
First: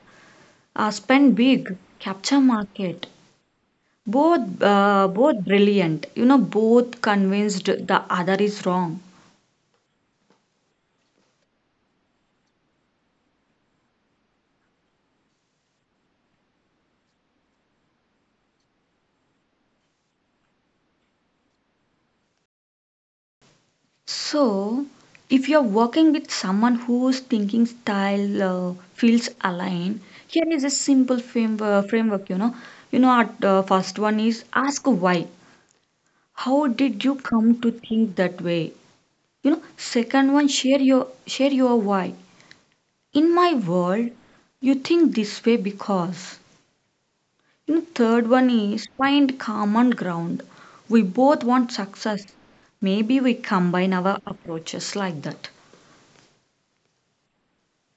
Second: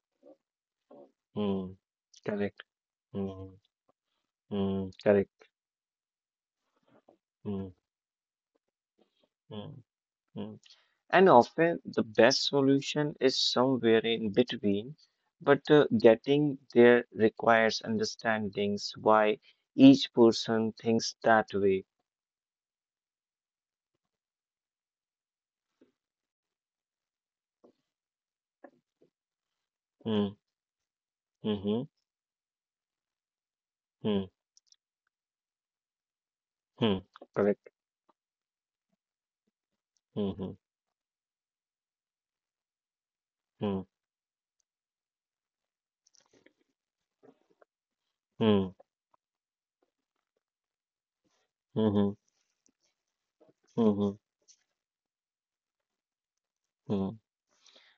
A: Spend
B: mm.
A: big. Capture
B: Correct.
A: market.
B: Mm,
A: Both,
B: mm,
A: both
B: correct.
A: brilliant. You know, both convinced
B: Mm,
A: the other is wrong.
B: mm, mm. And often the best solution is somewhere in between, but getting there requires understandings why each person thinks that way.
A: So, if you're working with someone whose thinking style feels aligned,
B: Mm,
A: here is a simple framework.
B: mhm,
A: Our first one
B: mm,
A: is ask why. How
B: mm,
A: did you come to
B: correct.
A: think that way? You know, second one,
B: Mhm,
A: share your why. In my
B: mm,
A: world, you think this way because. You know, third one
B: mm,
A: is find common ground. We both want
B: mhm,
A: success. Maybe we combine
B: mhm,
A: our approaches like that.
B: mm.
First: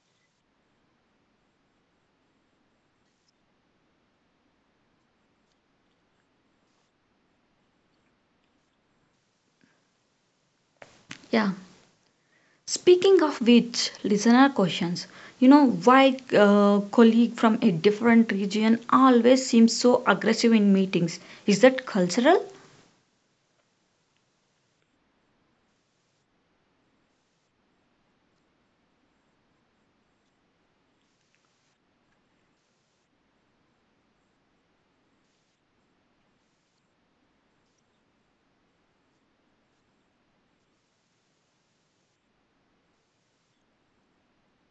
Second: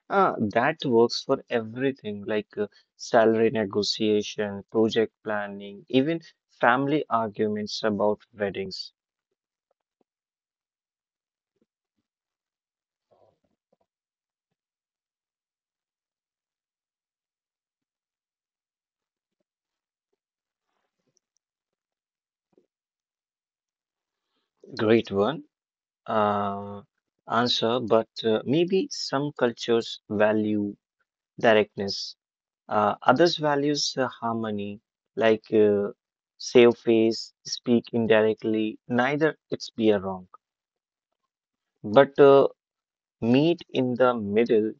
B: That works for everything like salary negotiation, project planning, even family arguments about weddings.
A: Yeah. Speaking of which, listener questions. You know why colleague from a different region always seems so aggressive in meetings? Is that cultural?
B: Great one. uh, Answer, but maybe some cultures value directness, others values harmony, like save face, speak indirectly. Neither it's be a wrong, but meet in the middle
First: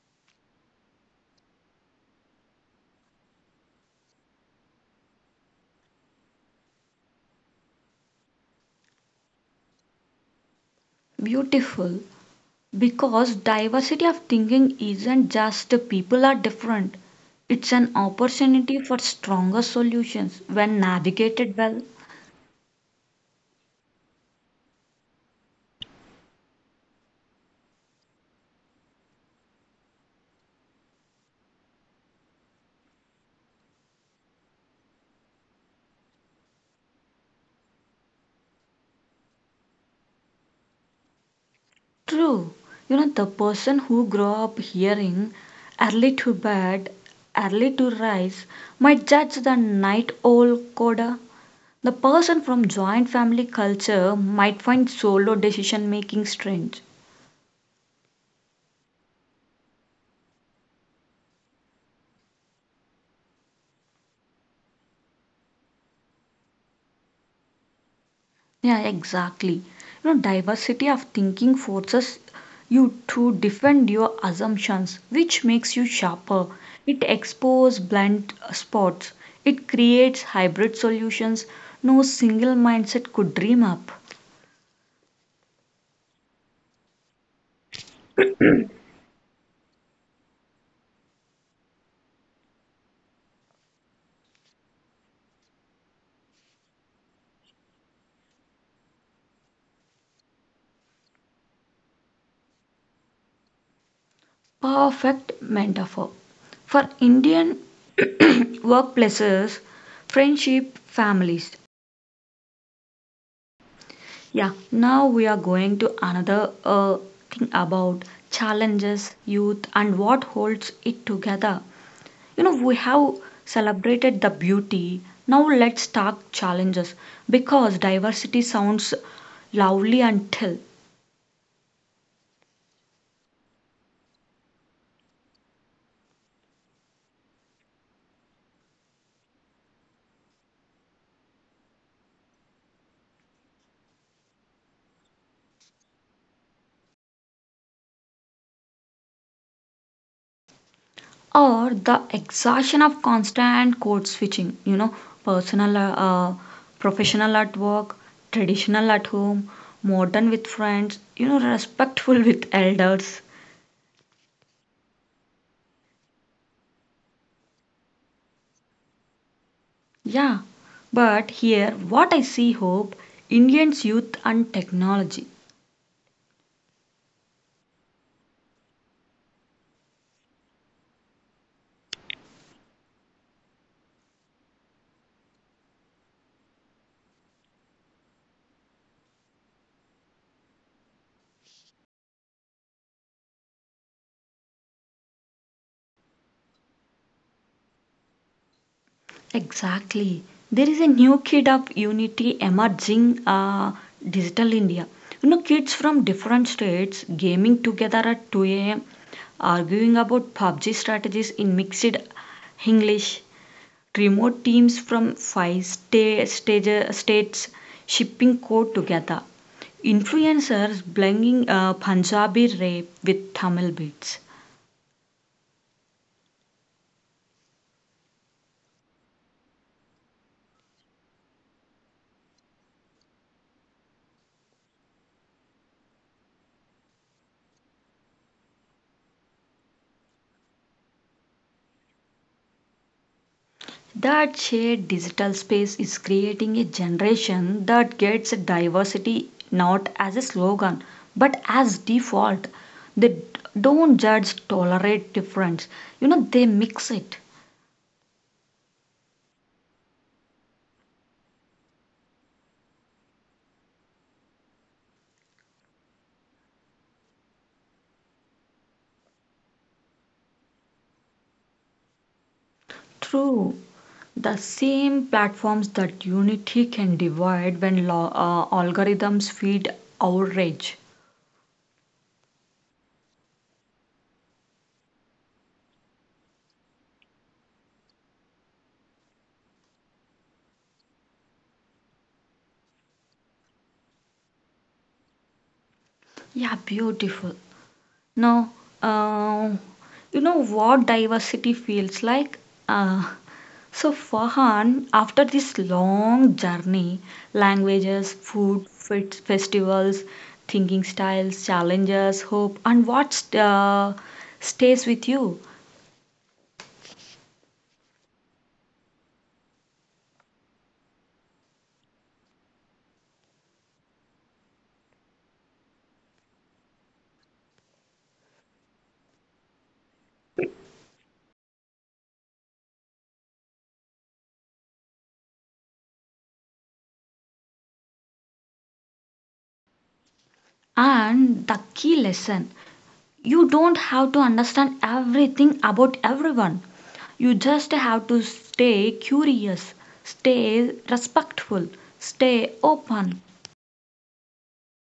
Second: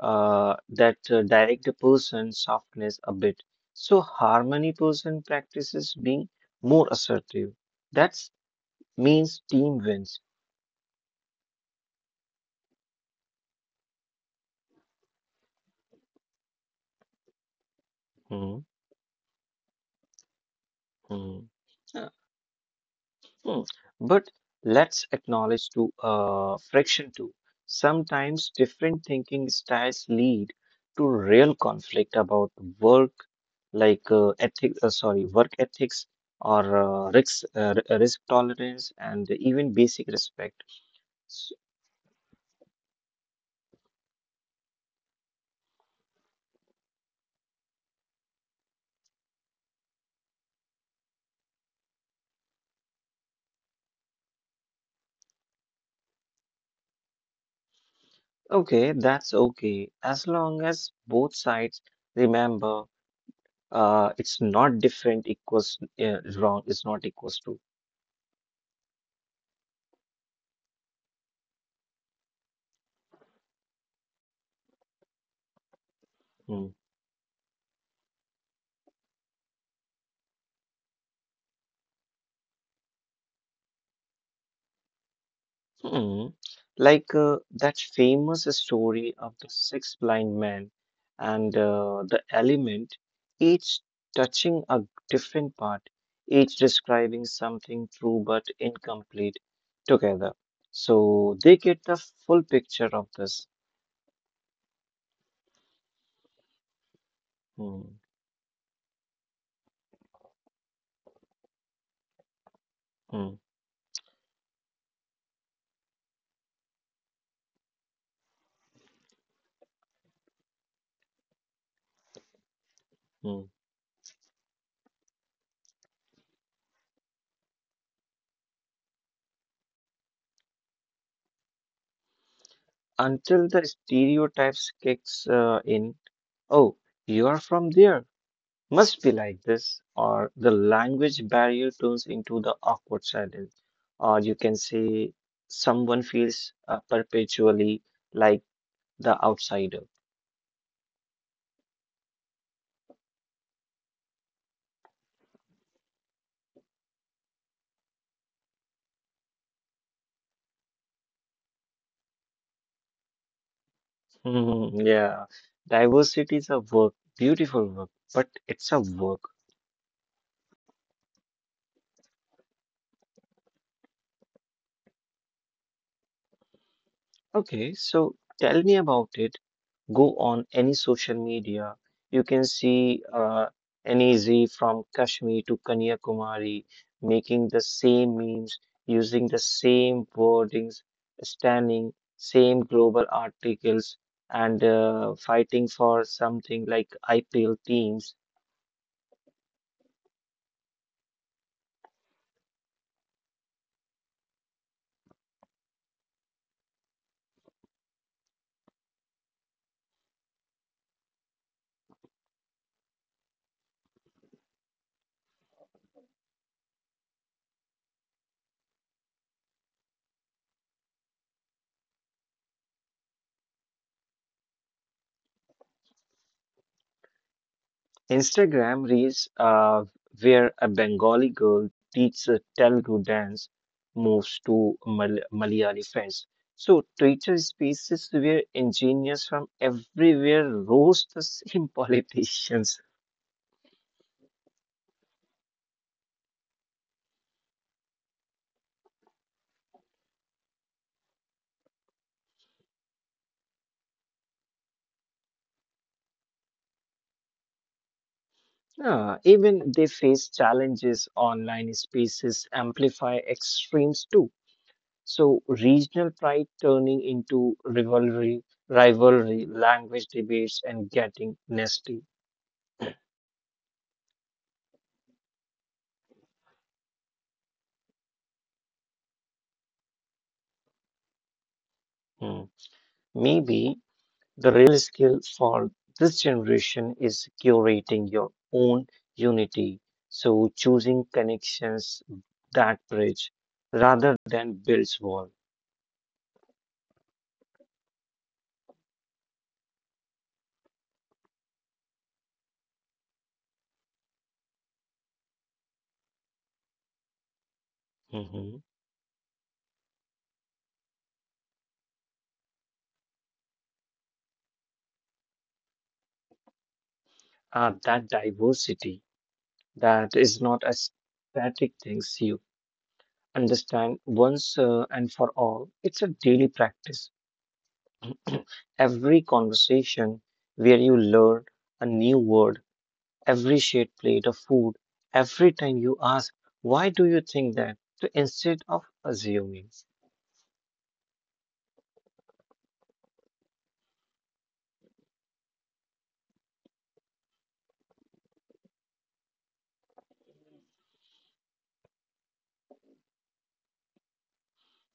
B: that direct a person softness a bit. So harmony person practices being more assertive. That means team wins.
A: Beautiful. Because diversity of thinking isn't just people are different. It's an
B: Mhm,
A: opportunity for stronger solutions when
B: mhm.
A: navigated well.
B: Hmm. But let's acknowledge to friction too. Sometimes different thinking styles lead to real conflict about work, like ethics, work ethics or risk tolerance and even basic respect. S-
A: True. You know, the person who grow up hearing early to bed, early to rise might judge the night owl coda. The person from joint family culture might find solo decision making strange.
B: Okay, that's okay as long as both sides remember it's not different equals wrong is not equals to.
A: Yeah, exactly. You know, diversity of thinking forces you to defend your assumptions, which makes you sharper.
B: Hmm.
A: It exposes blind spots. It creates hybrid solutions no single mindset could dream up.
B: Mm, like that famous story of the six blind men and the element, each touching a different part, each describing something true but incomplete together. So they get the full picture of this.
A: Perfect metaphor. For Indian
B: Mm,
A: workplaces, friendship, families.
B: mm,
A: Yeah, now we are going to another thing about challenges, youth, and what holds it together. You know, we have
B: mm.
A: celebrated the beauty. Now let's talk challenges because diversity sounds lovely until,
B: Until the stereotypes kicks in. Oh, you are from there. Must be like this, or the language barrier turns into the awkward silence. Or you can say someone feels perpetually like the outsider.
A: or the exhaustion of constant code switching. You know, personal, professional at work, traditional at home, modern with friends. You know, respectful with elders.
B: Yeah, diversity is a work, beautiful work, but it's a work.
A: Yeah, but here what I see hope, Indians youth and technology.
B: Okay, so tell me about it. Go on any social media, you can see any Z from Kashmir to Kanyakumari making the same memes, using the same wordings, standing same global articles, and fighting for something like IPL teams.
A: Exactly. There is a new kid of unity emerging, digital India. You know, kids from different states gaming together at 2 a.m., arguing about PUBG strategies in mixed English, remote teams from five states shipping code together. Influencers blending Punjabi rap with Tamil beats.
B: Instagram reels where a Bengali girl teaches a Telugu dance moves to Malayali friends. So Twitter spaces where engineers from everywhere roast the same politicians.
A: That shared digital space is creating a generation that gets diversity not as a slogan but as default. They don't judge, tolerate difference. You know, they mix it.
B: Ah, even they face challenges. Online spaces amplify extremes too. So regional pride turning into rivalry, rivalry, language debates, and getting nasty.
A: True. The same platforms that unity can divide when algorithms feed outrage.
B: Hmm. Maybe the real skill for this generation is curating your own unity. So choosing connections that bridge rather than builds wall.
A: Yeah, beautiful. Now, uh, you know what diversity feels like? Uh, so, Fahan, after this long journey, languages, food,
B: Mhm.
A: fit, festivals, thinking styles, challenges, hope, and what stays with you?
B: That diversity that is not a static thing. You understand once and for all. It's a daily practice. Every conversation where you learn a new word, every shared plate of food, every time you ask, why do you think that? So instead of assuming,
A: And the key lesson, you don't have to understand everything about everyone. You just have to stay curious, stay respectful, stay open.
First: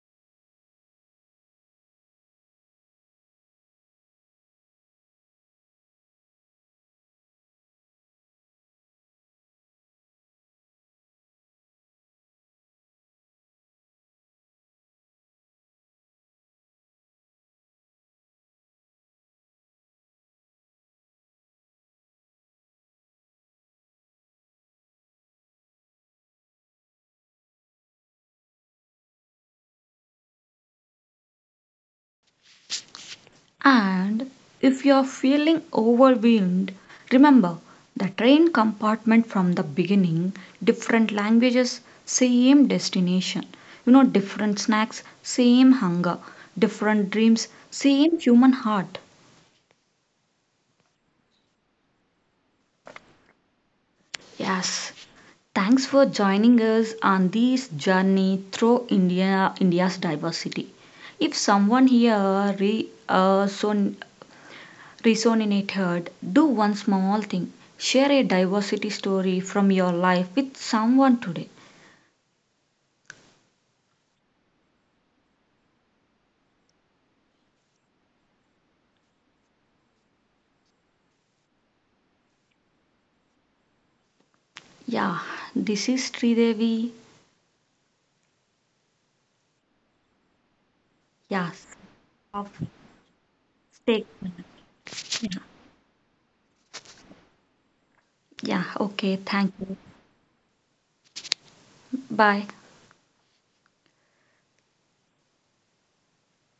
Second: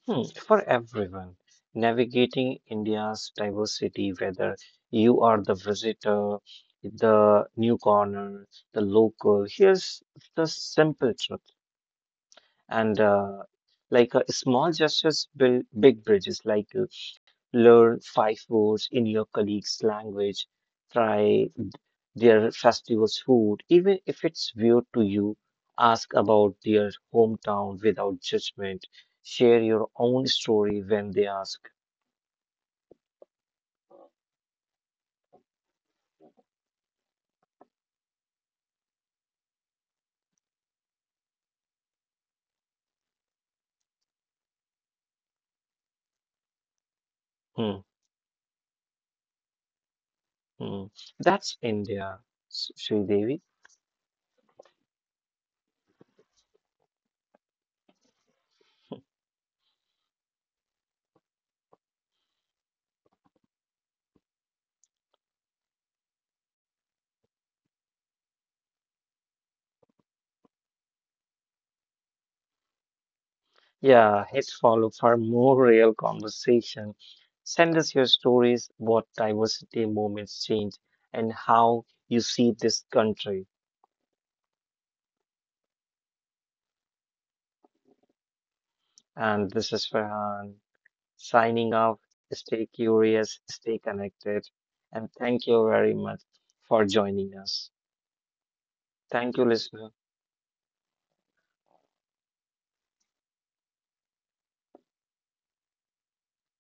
B: hmm, for everyone, navigating India's diversity, whether you are the visitor, the newcomer, the local, here's the simple truth. And like small gestures build big bridges, like learn 5 words in your colleague's language, try their festival's food, even if it's weird to you, ask about their hometown without judgment, share your own story when they ask.
A: And if you're feeling overwhelmed, remember the train compartment from the beginning, different languages, same destination. You know, different snacks, same hunger, different dreams,
B: Hmm,
A: same human heart.
B: hmm. That's India, S- Sridevi.
A: Yes. Thanks for joining us on this journey through India's diversity. If someone here resonated, do one small thing. Share a diversity story from your life with someone today.
B: Yeah, hit follow for more real conversation. Send us your stories, what diversity moments change, and how you see this country.
A: Yeah, this is Sridevi.
B: And this is Farhan. Signing
A: Yes.
B: off.
A: Of
B: Stay curious, stay
A: stay.
B: connected, and
A: Yeah.
B: thank you very much for joining us.
A: Yeah. Okay.
B: Thank you,
A: Thank you.
B: listener.
A: Bye.